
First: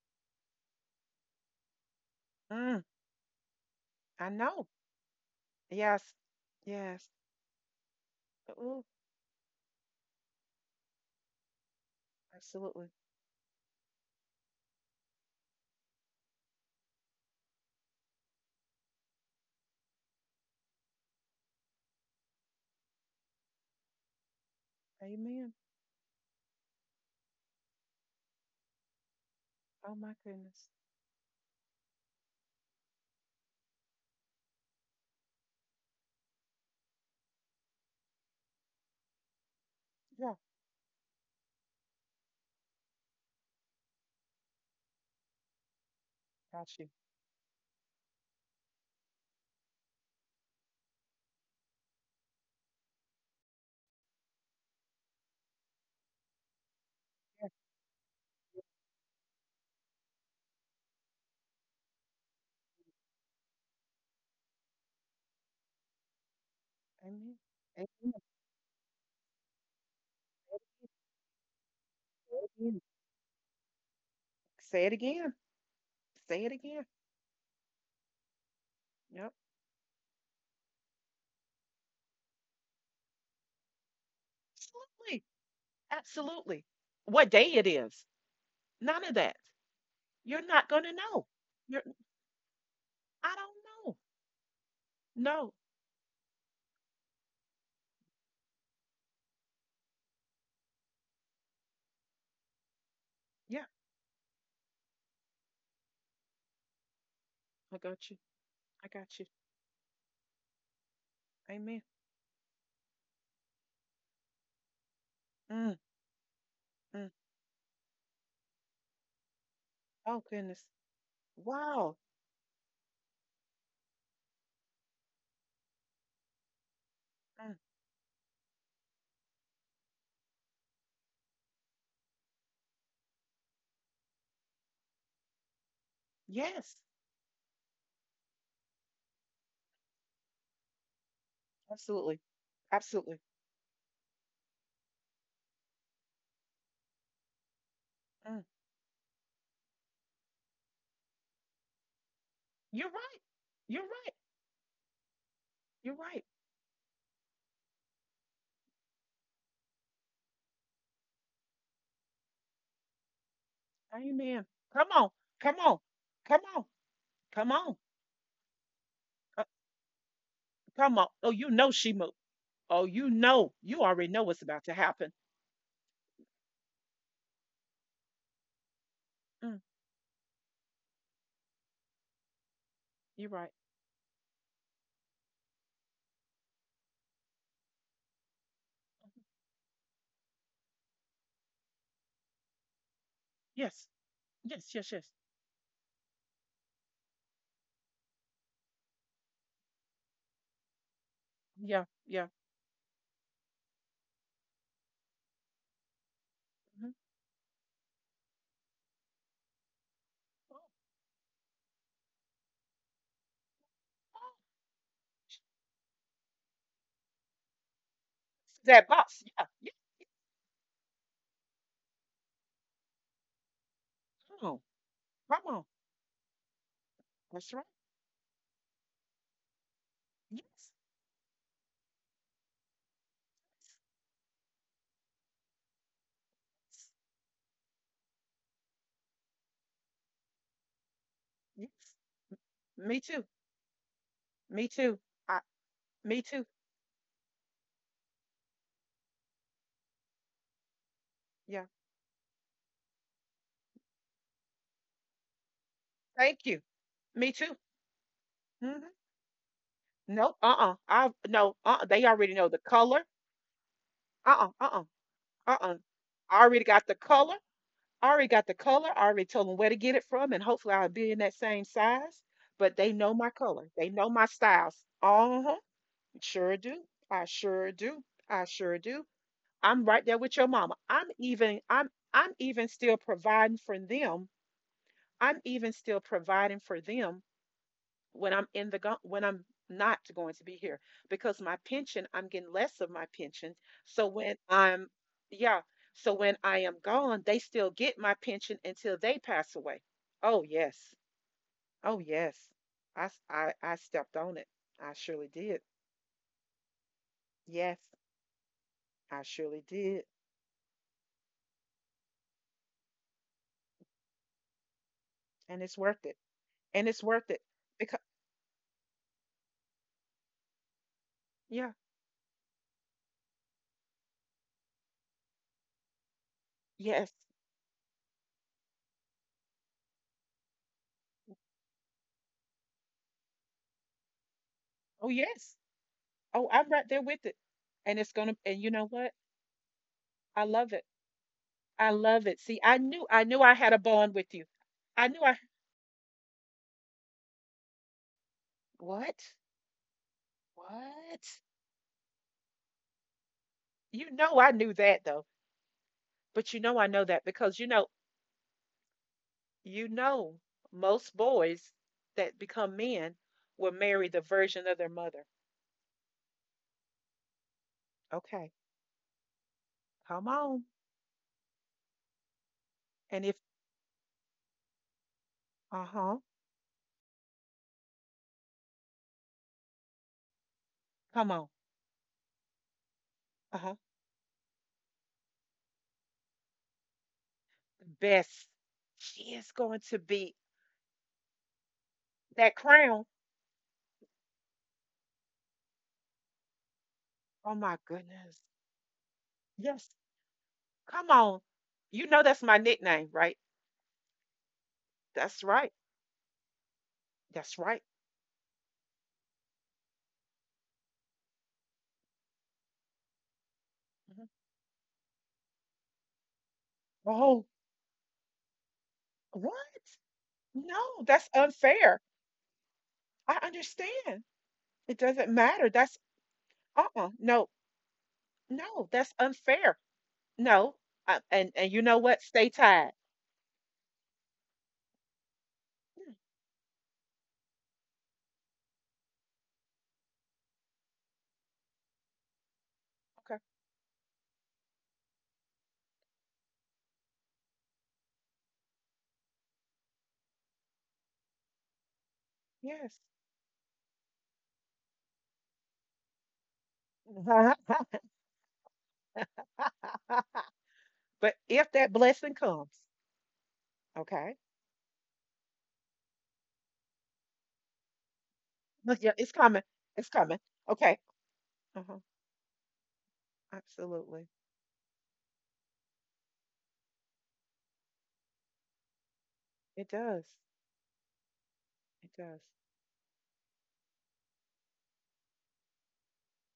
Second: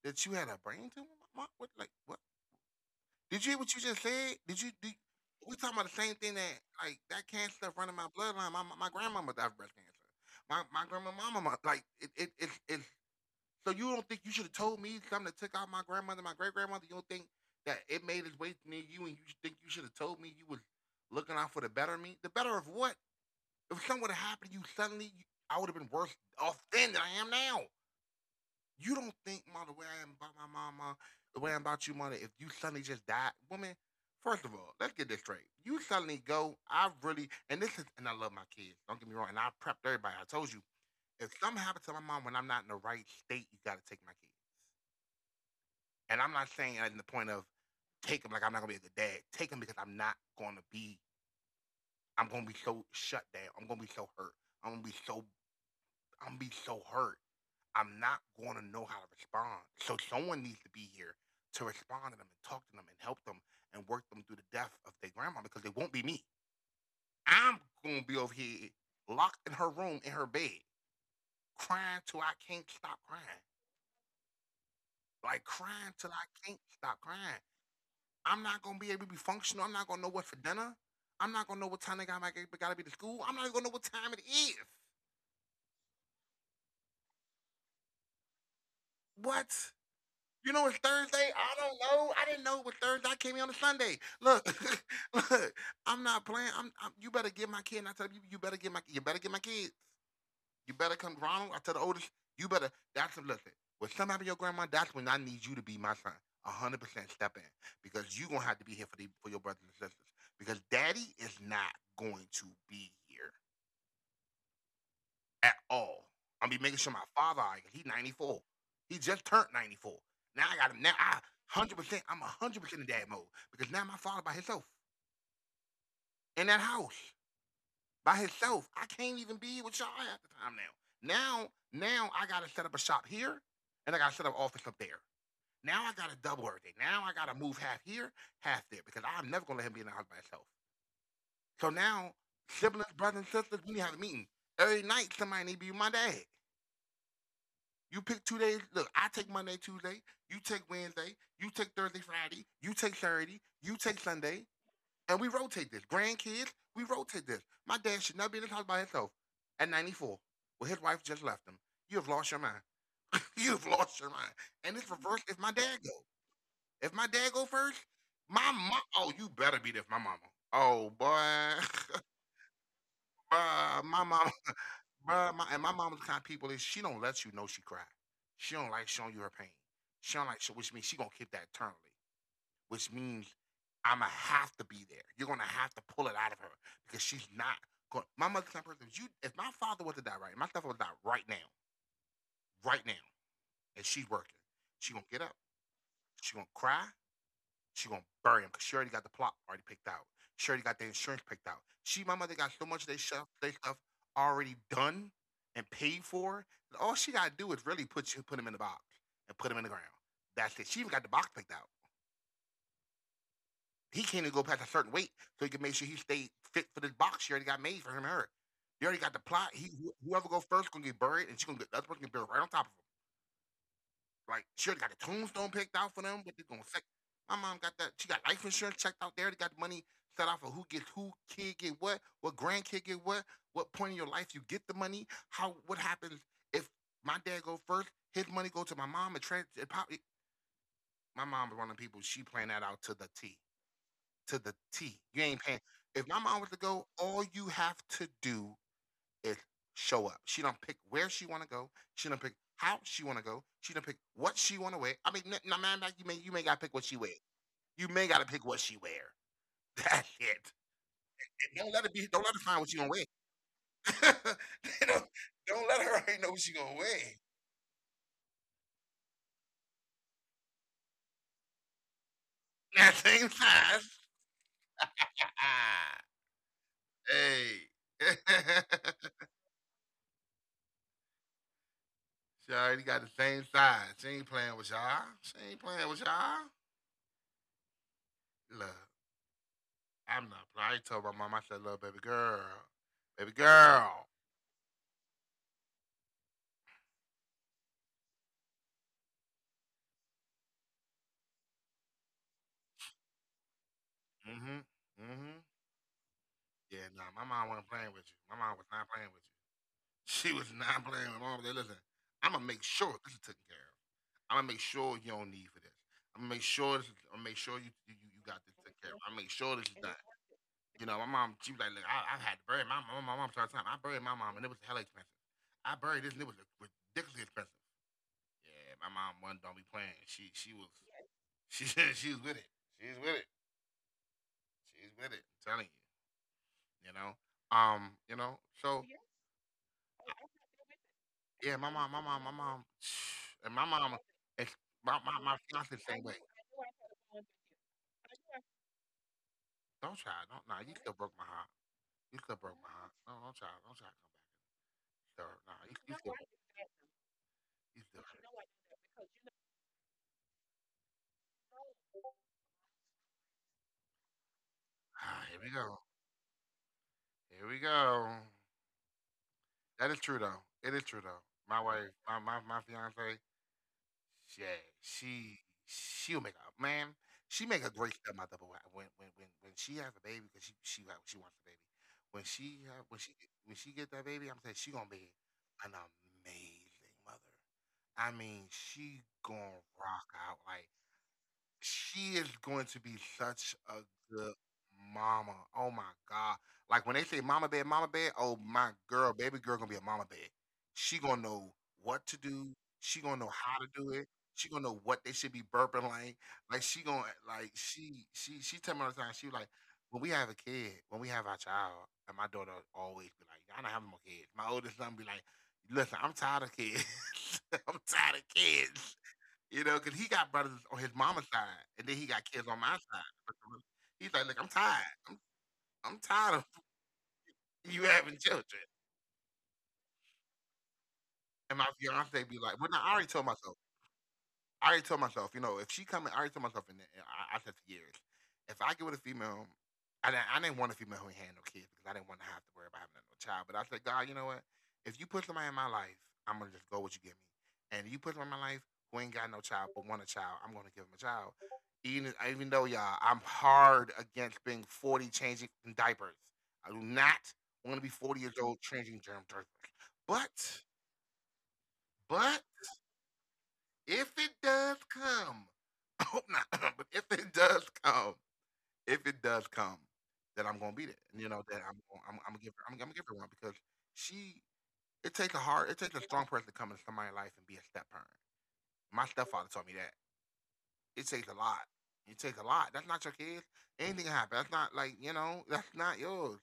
A: that you had a brain tumor? Ma, what? Like what?
B: Mm,
A: Did you hear what you just
B: I
A: said?
B: know.
A: Did you? We talking about
B: Yes.
A: the same thing that
B: Yes.
A: like that cancer stuff running my bloodline.
B: Oh,
A: My grandmama died of breast cancer. My grandma like it it
B: absolutely.
A: it's it's so you don't think you should have told me something that took out my grandmother, my great grandmother. You don't think that it made its way near you, and you think you should have told me you was looking out for the better of me. The better of what? If something would have happened to you
B: Amen.
A: suddenly, you, I would have been worse off then than I am now. You don't
B: Oh
A: think,
B: my
A: ma, the way
B: goodness.
A: I am about my mama, the way I'm about you, mother, if you suddenly just die, woman, first of all, let's get this straight. You suddenly go, I really, and this is, and I love my kids, don't get me wrong, and I
B: Yeah,
A: prepped everybody. I told you, if something happens to my mom when I'm not in the right state, you got to take my kids.
B: got
A: And I'm
B: you.
A: not saying that in the point of take them like I'm not going to be a good dad. Take them because I'm not going to be, I'm going to be so shut down. I'm going to be so hurt. I'm going to be so I'm be so hurt. I'm not gonna know how to respond. So someone needs to be here to respond to them and talk to them and help them and work them through the death of their grandma because it won't be me.
B: Amen.
A: I'm gonna be over here locked in her room in her bed, crying till I
B: Amen.
A: can't stop crying.
B: Say it again.
A: Like crying till
B: Say it again. Say
A: I
B: it
A: can't
B: again.
A: stop crying. I'm not gonna be able to
B: Yep.
A: be functional. I'm not gonna know what for dinner. I'm not gonna know what time they got, to be to school. I'm not gonna know what time it is.
B: Absolutely. Absolutely. What day it is, none of that.
A: What?
B: You're
A: You
B: not
A: know
B: going
A: it's
B: to know.
A: Thursday? I
B: You're,
A: don't know. I didn't know it was Thursday. I
B: I
A: came
B: don't
A: here on a
B: know.
A: Sunday. Look,
B: No.
A: look, I'm not playing. I'm you better give my kid. And I tell you, you better give my you better give my kids. You better come Ronald. I tell the oldest, you better that's listen.
B: Yeah,
A: When something happened to your grandma, that's when I need you to be my son. 100% step in.
B: I got you.
A: Because you gonna have to be
B: I
A: here for the
B: got you.
A: for your brothers and sisters. Because daddy is
B: Amen.
A: not going to be here. At
B: Mm,
A: all. I'm be making sure
B: mm.
A: my father, like, he 94. He just turned 94.
B: Oh,
A: Now
B: goodness.
A: I got him. Now I
B: Wow.
A: 100%, I'm 100% in dad mode because now my father by himself in that house
B: Mm.
A: by himself. I can't even be with y'all half the time now. Now I got to set up a shop here and I got to set up office up there. Now I got to double
B: Yes,
A: everything. Now I got to move half here, half there because I'm never going to let him be in the house by himself. So
B: absolutely.
A: now, siblings,
B: Absolutely.
A: brothers, and sisters, we need to have a meeting. Every night, somebody need to be my dad. You pick
B: Mm.
A: two days. Look, I take Monday, Tuesday. You take Wednesday. You take Thursday, Friday. You
B: You're
A: take
B: right.
A: Saturday.
B: You're
A: You take
B: right.
A: Sunday. And we rotate this.
B: You're right.
A: Grandkids, we rotate this. My dad should not be in this house by himself at 94. Well, his wife just left him. You have lost your mind. You have lost your mind.
B: Amen.
A: And
B: Come
A: it's
B: on.
A: reversed if
B: Come
A: my
B: on.
A: dad go.
B: Come on.
A: If my dad
B: Come
A: go
B: on.
A: first, my mom. Oh, you
B: Uh,
A: better be there for my mama. Oh,
B: Come on. Oh, you know she
A: boy.
B: moved. Oh, you know. You already
A: My
B: know
A: mama.
B: what's about to happen.
A: Bruh, my and my mama's kind of people is she don't let you know she cried. She don't like showing you her pain.
B: Mm,
A: She don't like show, Which means she gonna keep that eternally. Which means
B: you're right.
A: I'ma have to be there. You're gonna have to pull it out of her because she's not going. My mother's kind of person. If my father was to die right, my father would die right now, right now,
B: Yes.
A: and she's working.
B: Yes, yes, yes.
A: She gonna get up. She gonna cry. She gonna bury him because she already got the plot already picked out. She already got the
B: Yeah,
A: insurance picked out.
B: yeah.
A: She, my mother, got so much of their stuff already done and paid for.
B: Mhm.
A: That all she gotta do is really put him in the box and put him in the ground. That's it. She even got the box picked out. He can't even go past a certain weight, so he can make sure he stay fit for this box she already got made for him and her.
B: That
A: You
B: box.
A: already got
B: Yeah.
A: the
B: Yeah.
A: plot. He Whoever go first gonna get buried, and she gonna get the other person gonna get buried right on top of him.
B: Come on.
A: Like, she already got a
B: Come on.
A: tombstone picked out for them, but they're gonna say
B: That's
A: my
B: right.
A: mom got that. She got life insurance checked out. They already got money set out for
B: Yes.
A: who gets who, kid get what grandkid get what point in your life you get the money, how what happens if my dad go first, his money go to my mom and trans. It probably, my mom is one of
B: Yes.
A: the people. She playing that out
B: Me too.
A: To the
B: Me too.
A: T. You
B: I,
A: ain't paying. If
B: Me
A: my
B: too.
A: mom was to go, all you have to do is show up. She don't pick where she want to
B: Yeah.
A: go. She don't pick how she want to go. She don't pick what she want to wear. I mean, now man, like, you
B: Thank
A: may
B: you.
A: gotta pick what she wear.
B: Me too.
A: You may gotta pick what
B: Hmm.
A: she wear. That's
B: No.
A: it.
B: Uh-uh. I no.
A: And don't let
B: They
A: it be.
B: already
A: don't
B: know
A: let her
B: the
A: find what she
B: color.
A: gonna wear.
B: Uh-uh. Uh-uh.
A: don't,
B: Uh-uh.
A: don't let her already
B: I
A: know what
B: already
A: she
B: got the
A: gonna wear.
B: color. I already got the color. I already told them where to get it from, and hopefully I'll be in that same size. But they know
A: That
B: my
A: same
B: color. They know my
A: size.
B: styles. Uh huh.
A: Ah,
B: Sure do. I sure do. I
A: hey.
B: sure do. I'm right there with your mama. I'm even still
A: She already got the
B: providing for
A: same
B: them.
A: size. She ain't playing with
B: I'm
A: y'all.
B: even
A: She
B: still
A: ain't playing with
B: providing for
A: y'all.
B: them when I'm in the go- when
A: Love.
B: I'm not going to be here,
A: I'm not. But I
B: because my
A: told my mom, I
B: pension,
A: said,
B: I'm
A: little
B: getting
A: baby
B: less of
A: girl,
B: my pension.
A: baby
B: So when
A: girl.
B: I'm yeah, so when I am gone, they still get my pension until they pass away. Oh yes. Oh yes. I stepped on it. I
A: Mm-hmm.
B: surely did.
A: Mm-hmm. Yeah, no,
B: Yes,
A: my mom wasn't playing with you. My mom
B: I
A: was not
B: surely
A: playing with you.
B: did.
A: She was not playing with mom. They listen, I'm gonna make sure this is taken care of. I'm gonna make sure
B: And
A: you
B: it's
A: don't
B: worth
A: need
B: it.
A: for this. I'm
B: And
A: gonna
B: it's
A: make
B: worth
A: sure
B: it
A: this is, I'm gonna
B: because
A: make sure you got this taken care of. I'm gonna make sure this is done. You know,
B: yeah.
A: my mom, she was like, look, I had to bury my mom. My mom tried time. I buried my mom, and it was hella expensive. I buried this, and it was
B: Yes.
A: ridiculously expensive. Yeah, my mom one don't be playing. She was. Yeah, she she was with it. She's with it.
B: Oh
A: She's
B: yes.
A: with it. I'm telling you,
B: Oh, I'm right there with it.
A: you know.
B: And it's gonna
A: Um,
B: And you
A: you
B: know
A: know.
B: what?
A: So yes.
B: I love it. I
A: Yeah,
B: love
A: my
B: it.
A: mom,
B: See,
A: my
B: I
A: mom, my
B: knew I
A: mom,
B: knew I had a bond
A: and my
B: with you.
A: mom,
B: I
A: ex-
B: knew I
A: my my fiance I same way.
B: What?
A: Don't try. Don't nah.
B: What?
A: You right? Still broke my heart. You still broke my no heart. No, don't
B: You
A: try.
B: know
A: Don't
B: I
A: try to
B: knew
A: come back.
B: that though.
A: So, nah, you,
B: But you know I know that because,
A: you still hurt.
B: you know most boys that become men will marry the version of their mother.
A: Ah, here we go. Here we
B: Okay.
A: go.
B: Come
A: That is
B: on.
A: true though. It is true though. My wife, my my,
B: And
A: my
B: if
A: fiance, yeah, she
B: Uh-huh,
A: she'll make a man. She make a great stepmother, but when she has a baby, because she
B: come
A: she
B: on.
A: wa- she wants a baby. When she have
B: Uh-huh.
A: when she get that baby, I'm saying she gonna be an amazing mother.
B: Best.
A: I mean,
B: She is
A: she
B: going to
A: gonna
B: be
A: rock out like
B: that
A: she is
B: crown.
A: going to be such a good mama. Oh my god! Like when
B: Oh
A: they say
B: my
A: mama bear,
B: goodness.
A: mama bear. Oh my girl, baby
B: Yes.
A: girl gonna be a mama bear.
B: Come on.
A: She gonna
B: You
A: know
B: know that's my
A: what to do.
B: nickname, right?
A: She gonna know how to do it. She gonna know
B: That's
A: what they
B: right.
A: should be burping like. Like she gonna
B: That's right.
A: like she tell me all the time. She like when we have a kid, when we have our child, and my daughter always be like, I do not
B: Mhm.
A: having more kids. My oldest son be like, "Listen, I'm tired of kids.
B: Oh,
A: I'm tired of kids."
B: what?
A: You know, cause he got
B: No,
A: brothers on
B: that's
A: his mama's
B: unfair.
A: side, and then he got kids on my
B: I
A: side.
B: understand.
A: He's like, "Look, I'm
B: It doesn't
A: tired. I'm
B: matter. That's
A: I'm tired of
B: Uh-uh. No,
A: you having
B: no,
A: children."
B: that's unfair. No. And you
A: And
B: know
A: my
B: what? Stay
A: fiance be
B: tied.
A: like, "Well, no, I already told myself I already told myself, you know, if
B: Hmm,
A: she coming, I already told myself, and I said for years, if I get with a female, I didn't want a female who ain't had no kids because I didn't want to have to worry about having
B: okay.
A: no child. But I said, God, you know what? If you put somebody in my life, I'm gonna just go with you give me. And if you put somebody in my life who ain't got no child but want a child, I'm gonna give him a child. Even though
B: Yes.
A: y'all, I'm hard against being 40 changing diapers. I do not want to be 40 years old changing germ diapers. But
B: But if that blessing
A: but
B: comes,
A: if
B: okay?
A: it does come, I hope not, but if it does come,
B: Look, yeah,
A: if
B: it's
A: it does
B: coming.
A: come,
B: It's coming.
A: then I'm gonna
B: Okay.
A: be there. And you know that I'm
B: Uh-huh.
A: gonna, I'm gonna give her I'm gonna give her one because
B: Absolutely.
A: she it takes a hard it takes a strong person to come into somebody's life and be a step parent. My stepfather told
B: It
A: me that.
B: does.
A: It takes a lot.
B: It
A: It
B: does.
A: takes a lot. That's not your kids. Anything can happen. That's not like you know. That's not yours.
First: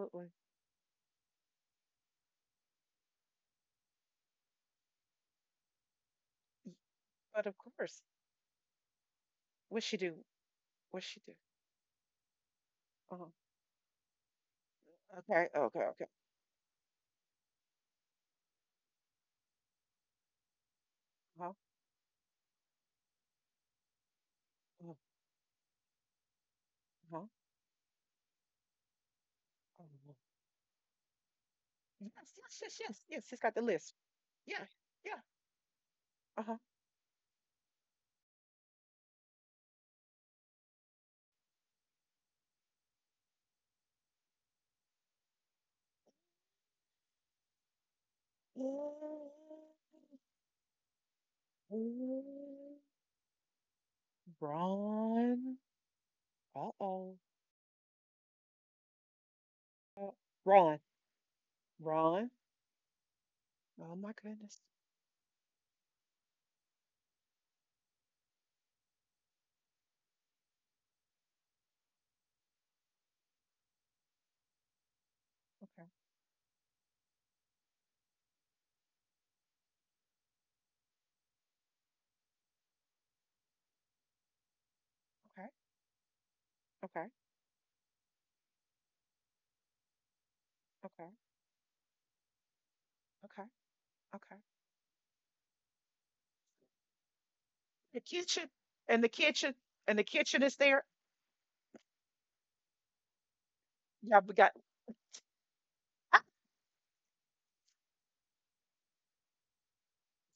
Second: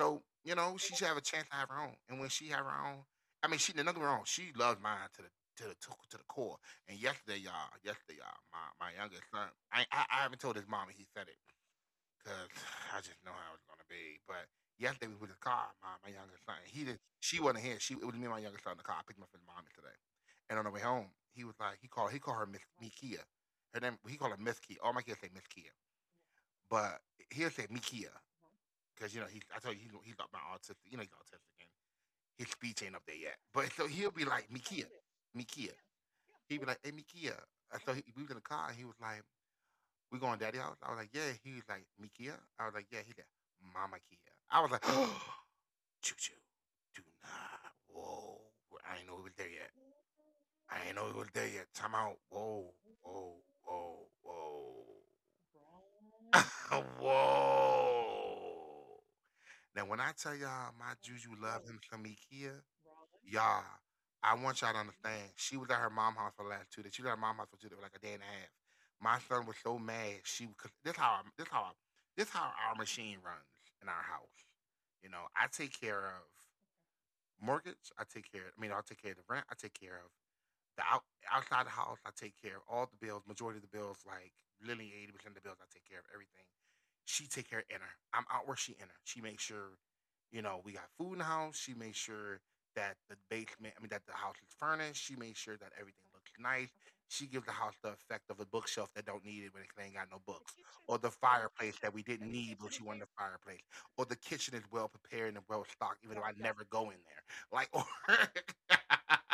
A: So you know she should have a chance to have her own. And when she have her own, I mean, she did nothing wrong. She loves mine to the to the to the core. And
B: But of course.
A: yesterday, y'all, my youngest son,
B: What
A: I
B: she
A: I, I
B: do?
A: haven't told his mom, and
B: What
A: he
B: she
A: said
B: do?
A: it. 'Cause I just
B: Oh,
A: know how it's gonna be. But yesterday we was in the
B: okay,
A: car,
B: okay,
A: my,
B: okay.
A: my youngest son. He did. She wasn't here. She it was me and my youngest son in the car. I picked him up from the mom today. And on the way home, he
B: Uh-huh,
A: was like, he called her Miss Mikia. Her name he called her Miss Kia. All
B: uh-huh,
A: my kids say Miss Kia, but
B: uh-huh.
A: he'll say Mikia because you know he I told you he's
B: Uh-huh.
A: he's like my autistic. You know he's autistic and
B: Yes,
A: his
B: yes, yes,
A: speech ain't up
B: yes,
A: there
B: yes.
A: yet.
B: She's got the
A: But so
B: list.
A: he'll be like
B: Yeah,
A: Mikia,
B: yeah.
A: Mikia.
B: Uh
A: He'd
B: huh.
A: be like, hey Mikia. And so he, we was in the car and he was like, we going daddy house? I was like, yeah. He was like, me Kia? I was like, yeah. He like, mama Kia. I was like, oh, choo choo. Do not. Whoa. I ain't know it was
B: Ooh,
A: there yet. I ain't know it was there yet. Time out. Whoa.
B: ooh,
A: Whoa. Whoa.
B: Ron. Uh
A: Whoa.
B: oh.
A: whoa. Now, when I
B: Uh,
A: tell y'all
B: Ron.
A: my Juju loved him some
B: Ron.
A: Ikea, y'all,
B: Oh my
A: I want
B: goodness.
A: y'all to understand. She was at her mom house for the last 2 days. She was at her mom house for 2 days, for like a day and a half. My son was so mad. She cause this how this how our machine runs in our house. You know, I
B: Okay,
A: take care of mortgage. I take care. I mean, I take care of the rent. I take care of the out, outside the house. I take care of all the bills. Majority of the bills, like literally eighty
B: okay,
A: percent of the bills, I take care of everything
B: okay,
A: she take care of inner. I'm out where she inner. She makes sure, you
B: okay,
A: know, we got food in the house. She makes sure
B: okay,
A: that the basement,
B: okay.
A: I mean, that the house is furnished. She makes sure that everything looks nice. She
B: The
A: gives the house
B: kitchen
A: the effect
B: and the
A: of a
B: kitchen
A: bookshelf that don't
B: the
A: need it when
B: kitchen
A: it
B: is
A: ain't
B: there.
A: got no books, or the fireplace that we didn't need, but she wanted a
B: Yeah, we
A: fireplace,
B: got.
A: or the kitchen is well
B: Ah.
A: prepared and well stocked, even though I never go in there. Like, or,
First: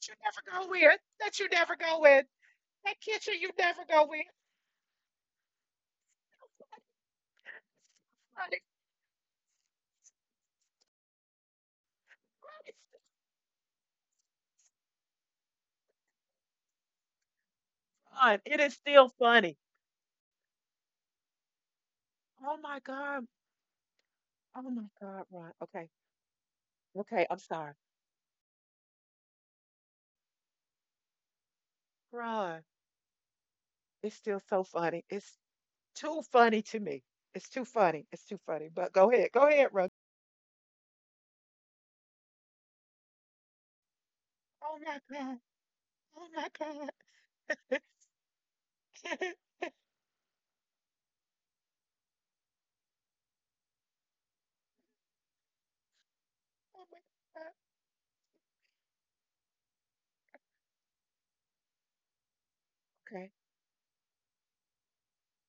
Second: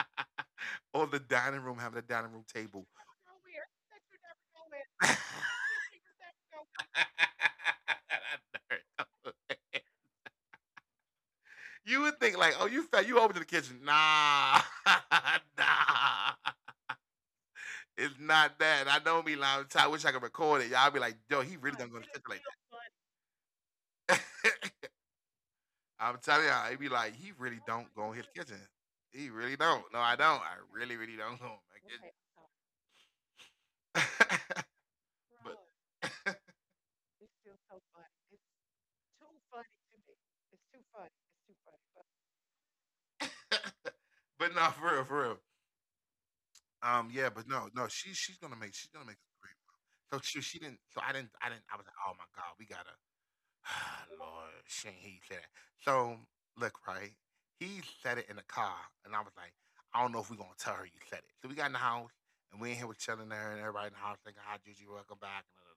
B: That you never go in.
A: or the
B: That you
A: dining
B: never
A: room having
B: go
A: a
B: in.
A: dining room table.
B: That kitchen you never go in. Ronnie. Ronnie.
A: You would think like, oh, you fat, you over to the kitchen. Nah, nah,
B: Fun. It
A: it's
B: is
A: not
B: still
A: that. I
B: funny.
A: know me, like, I wish I could record it. Y'all be like, yo, he really don't go
B: Oh
A: to the
B: my
A: kitchen
B: God. Oh
A: like
B: my God,
A: that.
B: Ron. Okay.
A: I'm telling
B: Okay.
A: y'all, he
B: I'm
A: be
B: sorry.
A: like, he really don't go in his kitchen. He really don't. No, I don't. I really, really don't go
B: Ron,
A: in
B: it's still
A: my
B: so
A: kitchen.
B: funny. It's too
A: but
B: funny to me. It's too funny. It's too funny. But go ahead. Go ahead, Ron.
A: but
B: Oh
A: no,
B: my
A: for real,
B: God.
A: for real.
B: Oh my God.
A: Yeah, but no, no, she's gonna make she's gonna make
B: Oh
A: a great one. So she didn't. So I didn't. I didn't. I was like, oh my god, we gotta Lord, shouldn't he say that? So look,
B: my
A: right?
B: God.
A: He said it in the car, and I was like, I don't know if we're gonna tell her you said it. So we got in the house, and we in here with chilling there,
B: Okay.
A: and everybody in the house thinking, "Hi, Juju, welcome back." And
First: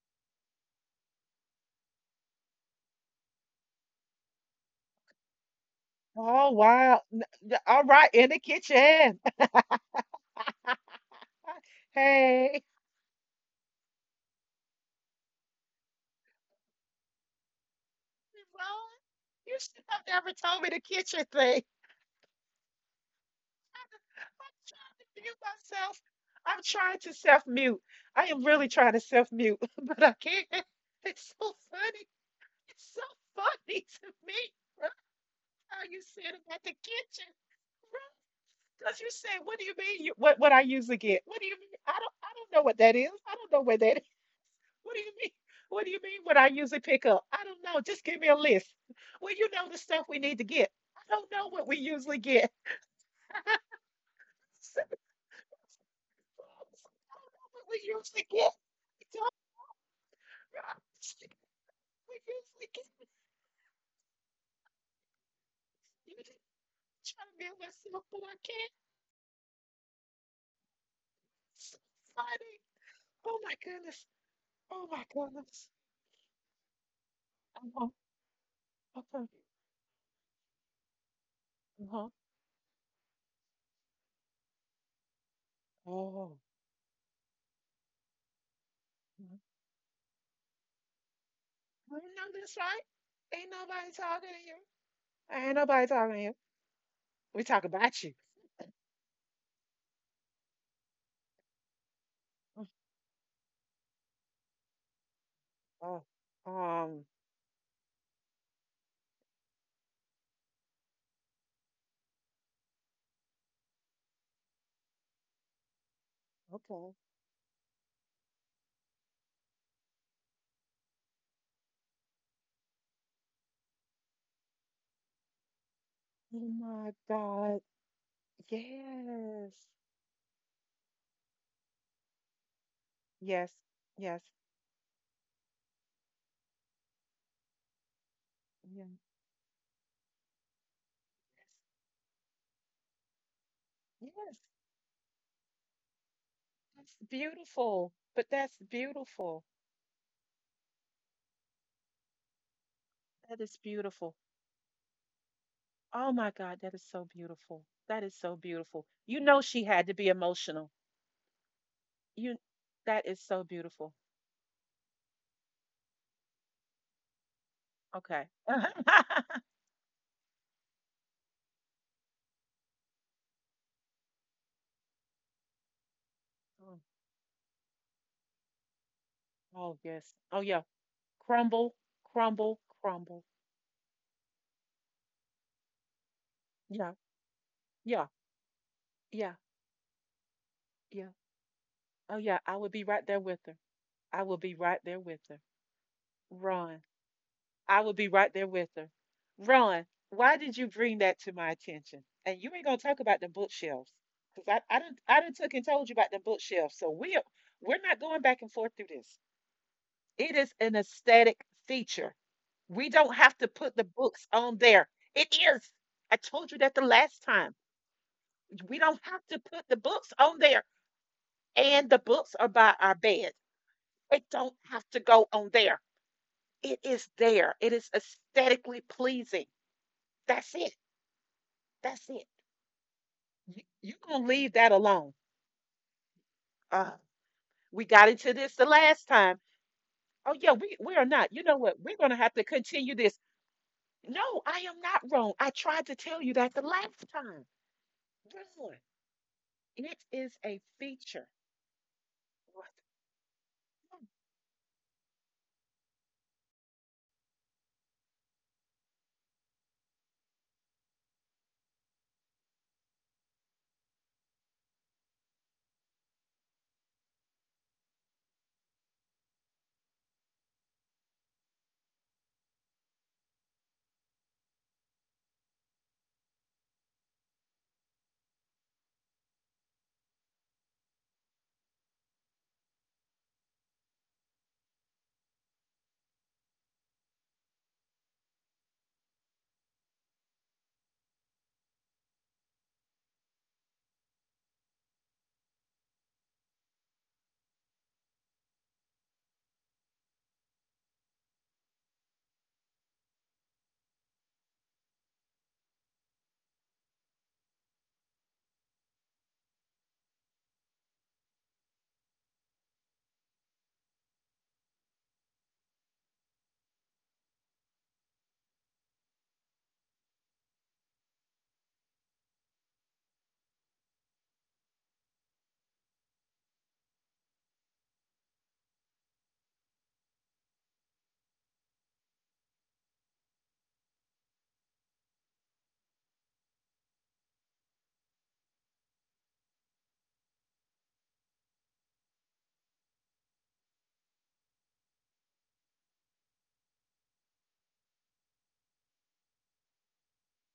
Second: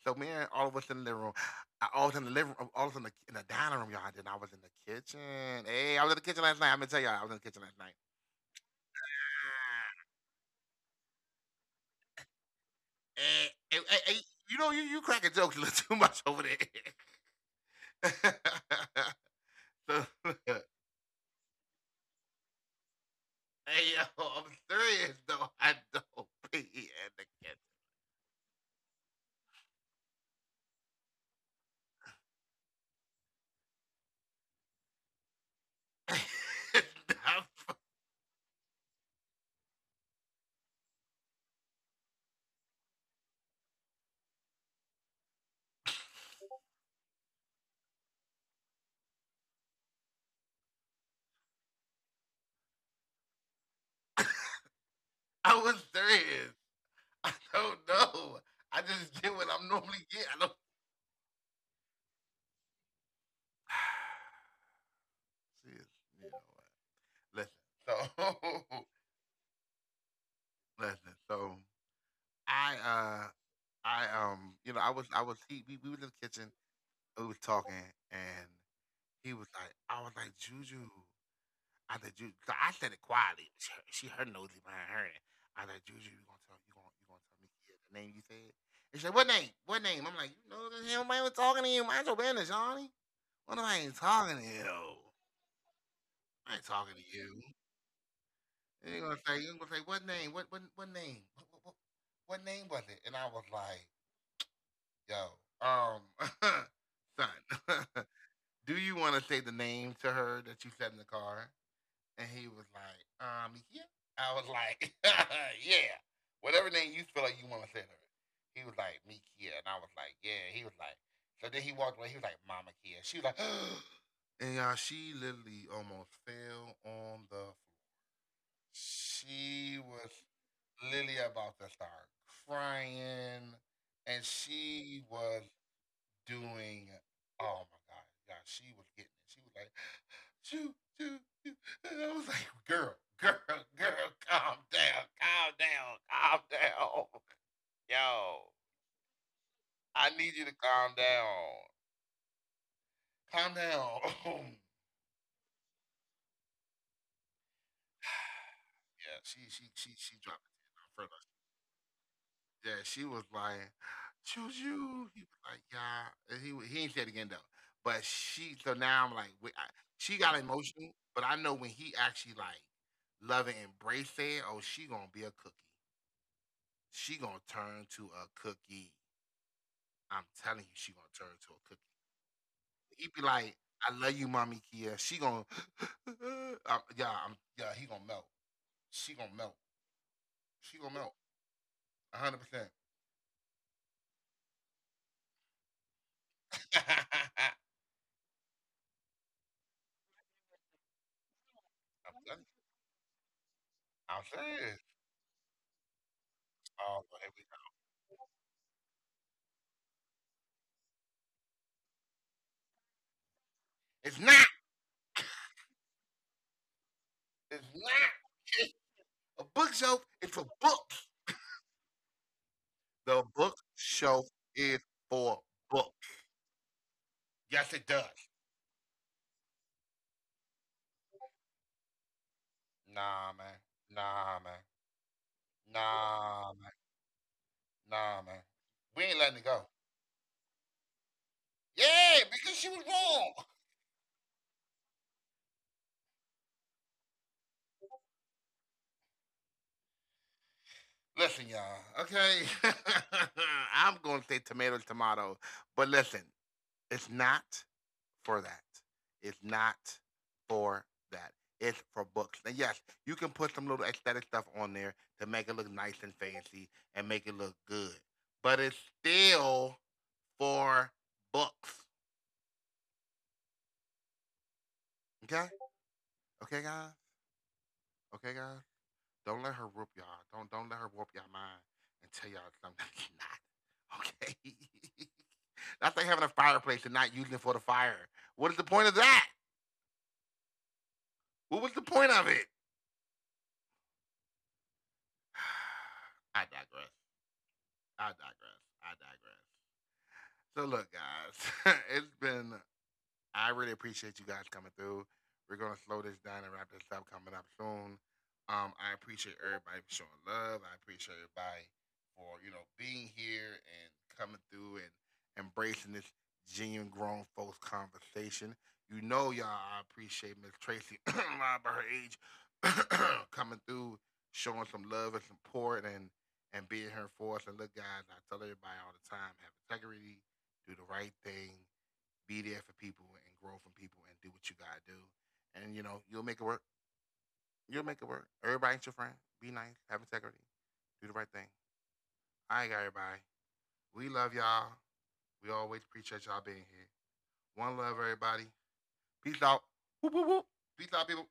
A: so me and all of us in the living room, I was in the living room, I was in the dining room, y'all. Then I was in the kitchen. Hey, I was in the kitchen last
B: Oh,
A: night. I'm gonna tell
B: wow.
A: y'all, I was in the kitchen last night.
B: All right. In the kitchen. Hey.
A: Hey, hey, you know, you cracking jokes a little too much over there.
B: Ron, you should have never
A: So,
B: told me the kitchen thing.
A: hey yo, I'm serious though.
B: To mute
A: I don't
B: myself.
A: pee
B: I'm
A: in the
B: trying to self mute. I am really trying to self mute, but I can't. It's so funny. It's so funny to me. Right?
A: kitchen.
B: How you said about the
A: I,
B: kitchen, because you said, "What do you mean? What I usually get? What do you mean? I don't know what that is. I don't know where that is. What do you mean? What do you mean? What I usually pick up? I don't know. Just give me a list. Well, you know the stuff we need to get. I don't know what we usually get. I
A: I
B: don't know
A: was serious. I don't know.
B: what we
A: I
B: usually
A: just
B: get.
A: get what I'm
B: So
A: normally get. I don't.
B: We just we can
A: See, you know what? Listen.
B: trying to be
A: So
B: myself, but I can't.
A: listen. So I uh
B: Friday.
A: I
B: Oh my
A: you
B: goodness.
A: know I was
B: Oh
A: he
B: my
A: we was in the
B: goodness.
A: kitchen. We was talking and
B: Uh-huh.
A: he was like
B: Uh-huh.
A: I was like Juju. I said, "Juju, I
B: Uh-huh.
A: said it quietly. She heard nosy behind her. I said, Juju, you gonna tell you gonna
B: Oh.
A: you gonna tell me yeah, the name you said? And she said, what name? What
B: You
A: name? I'm like, you know, this hell, man was talking to you. Mind your business, Johnny.
B: know this, right?
A: What if I ain't
B: Ain't
A: talking to
B: nobody
A: you?
B: talking to you. Ain't nobody
A: I ain't
B: talking to
A: talking
B: you.
A: to you.
B: We talk about you.
A: And you gonna say, what name? What name? What name was it? And I was like, yo, um,
B: Oh.
A: son,
B: Um.
A: do you want to say the name to her that you said in the car? And he was like, yeah. I was like, yeah. Whatever name you feel like you want
B: Okay.
A: to say to her. He was like, me Kia. And I was like, yeah. He was like, so then he walked away. He was like, Mama Kia. She was like, and y'all, she literally almost fell
B: Oh
A: on
B: my
A: the floor.
B: God.
A: She
B: Yes.
A: was literally about to start crying.
B: Yes.
A: And
B: Yes.
A: she was doing. Oh my god, yeah, she was getting it. She
B: Yes.
A: was like, choo, choo. And I was like, girl, girl, girl,
B: Yes.
A: calm down,
B: That's beautiful.
A: yo.
B: But that's beautiful.
A: I need you to calm down, calm
B: That
A: down.
B: is
A: yeah,
B: beautiful. Oh my God, that is so beautiful. That is so beautiful.
A: she, she,
B: You
A: she,
B: know
A: she
B: she
A: dropped
B: had to
A: it.
B: be
A: I felt like
B: emotional.
A: yeah,
B: You
A: she was
B: That
A: like,
B: is so
A: "Choo
B: beautiful.
A: choo." He was like, "Yeah," and he ain't say it again though. But she, so
B: Okay.
A: now I'm like, wait, I, she got emotional, but I know when he actually like love and embrace it, oh, she gonna be a cookie. She gonna
B: Mm.
A: turn to a cookie. I'm
B: Oh
A: telling you,
B: yes.
A: she
B: Oh
A: gonna
B: yeah.
A: turn to a cookie.
B: Crumble,
A: He be
B: crumble,
A: like,
B: crumble.
A: "I love you, mommy Kia." She gonna, yeah, I'm,
B: Yeah.
A: yeah, he gonna melt.
B: Yeah.
A: She gonna melt.
B: Yeah.
A: She gonna melt.
B: Yeah.
A: 100%. Percent
B: Oh yeah. I will be right there with her. I will be right there with her.
A: I'm
B: Run. I would be right there with her. Ron, why did you bring that to my
A: telling you,
B: attention? And you ain't gonna talk about the
A: I'm
B: bookshelves,
A: serious.
B: cause I done took and told you about the
A: Oh,
B: bookshelves. So we're not going back and forth through this. It is an aesthetic feature. We don't have to
A: it's
B: put
A: not.
B: the books on there. It is. I told you that the
A: It's
B: last
A: not.
B: time.
A: Okay? A
B: We don't have to
A: bookshelf is
B: put the
A: for
B: books on
A: books.
B: there. And the books are
A: The
B: by our bed.
A: bookshelf is
B: It don't
A: for
B: have to
A: books.
B: go on there. It
A: Yes,
B: is
A: it
B: there.
A: does.
B: It is aesthetically pleasing. That's it. That's it.
A: Nah, man.
B: You,
A: Nah, man.
B: you gonna leave that alone.
A: Nah, man.
B: Uh,
A: Nah, man.
B: we got into
A: We ain't
B: this the
A: letting it go.
B: last time. Oh yeah, we are not. You know
A: Yeah,
B: what?
A: because
B: We're
A: she
B: gonna
A: was
B: have to
A: wrong.
B: continue this. No, I am not wrong. I tried to tell you that the last time. It is a
A: Listen, y'all.
B: feature.
A: Okay. I'm going to say tomatoes, tomatoes. But listen, it's not for that. It's not for that. It's for books. And yes, you can put some little aesthetic stuff on there to make it look nice and fancy and make it look good. But it's still for books. Okay? Okay, guys? Okay, guys? Don't let her whoop y'all. Don't let her whoop y'all mind and tell y'all something that's not. Okay? That's like having a fireplace and not using it for the fire. What is the point of that? What was the point of it? I digress. I digress. I digress. So look, guys, it's been I really appreciate you guys coming through. We're gonna slow this down and wrap this up coming up soon. I appreciate everybody for showing love. I appreciate everybody for you know being here and coming through and embracing this genuine grown folks conversation. You know, y'all, I appreciate Miss Tracy about her age coming through, showing some love and support, and being here for us. And look, guys, I tell everybody all the time, have integrity, do the right thing, be there for people and grow from people and do what you gotta do. And you know, you'll make it work. You'll make it work. Everybody ain't your friend. Be nice. Have integrity. Do the right thing. I ain't got everybody. We love y'all. We always appreciate y'all being here. One love, everybody. Peace out. Whoop, whoop, whoop. Peace out, people.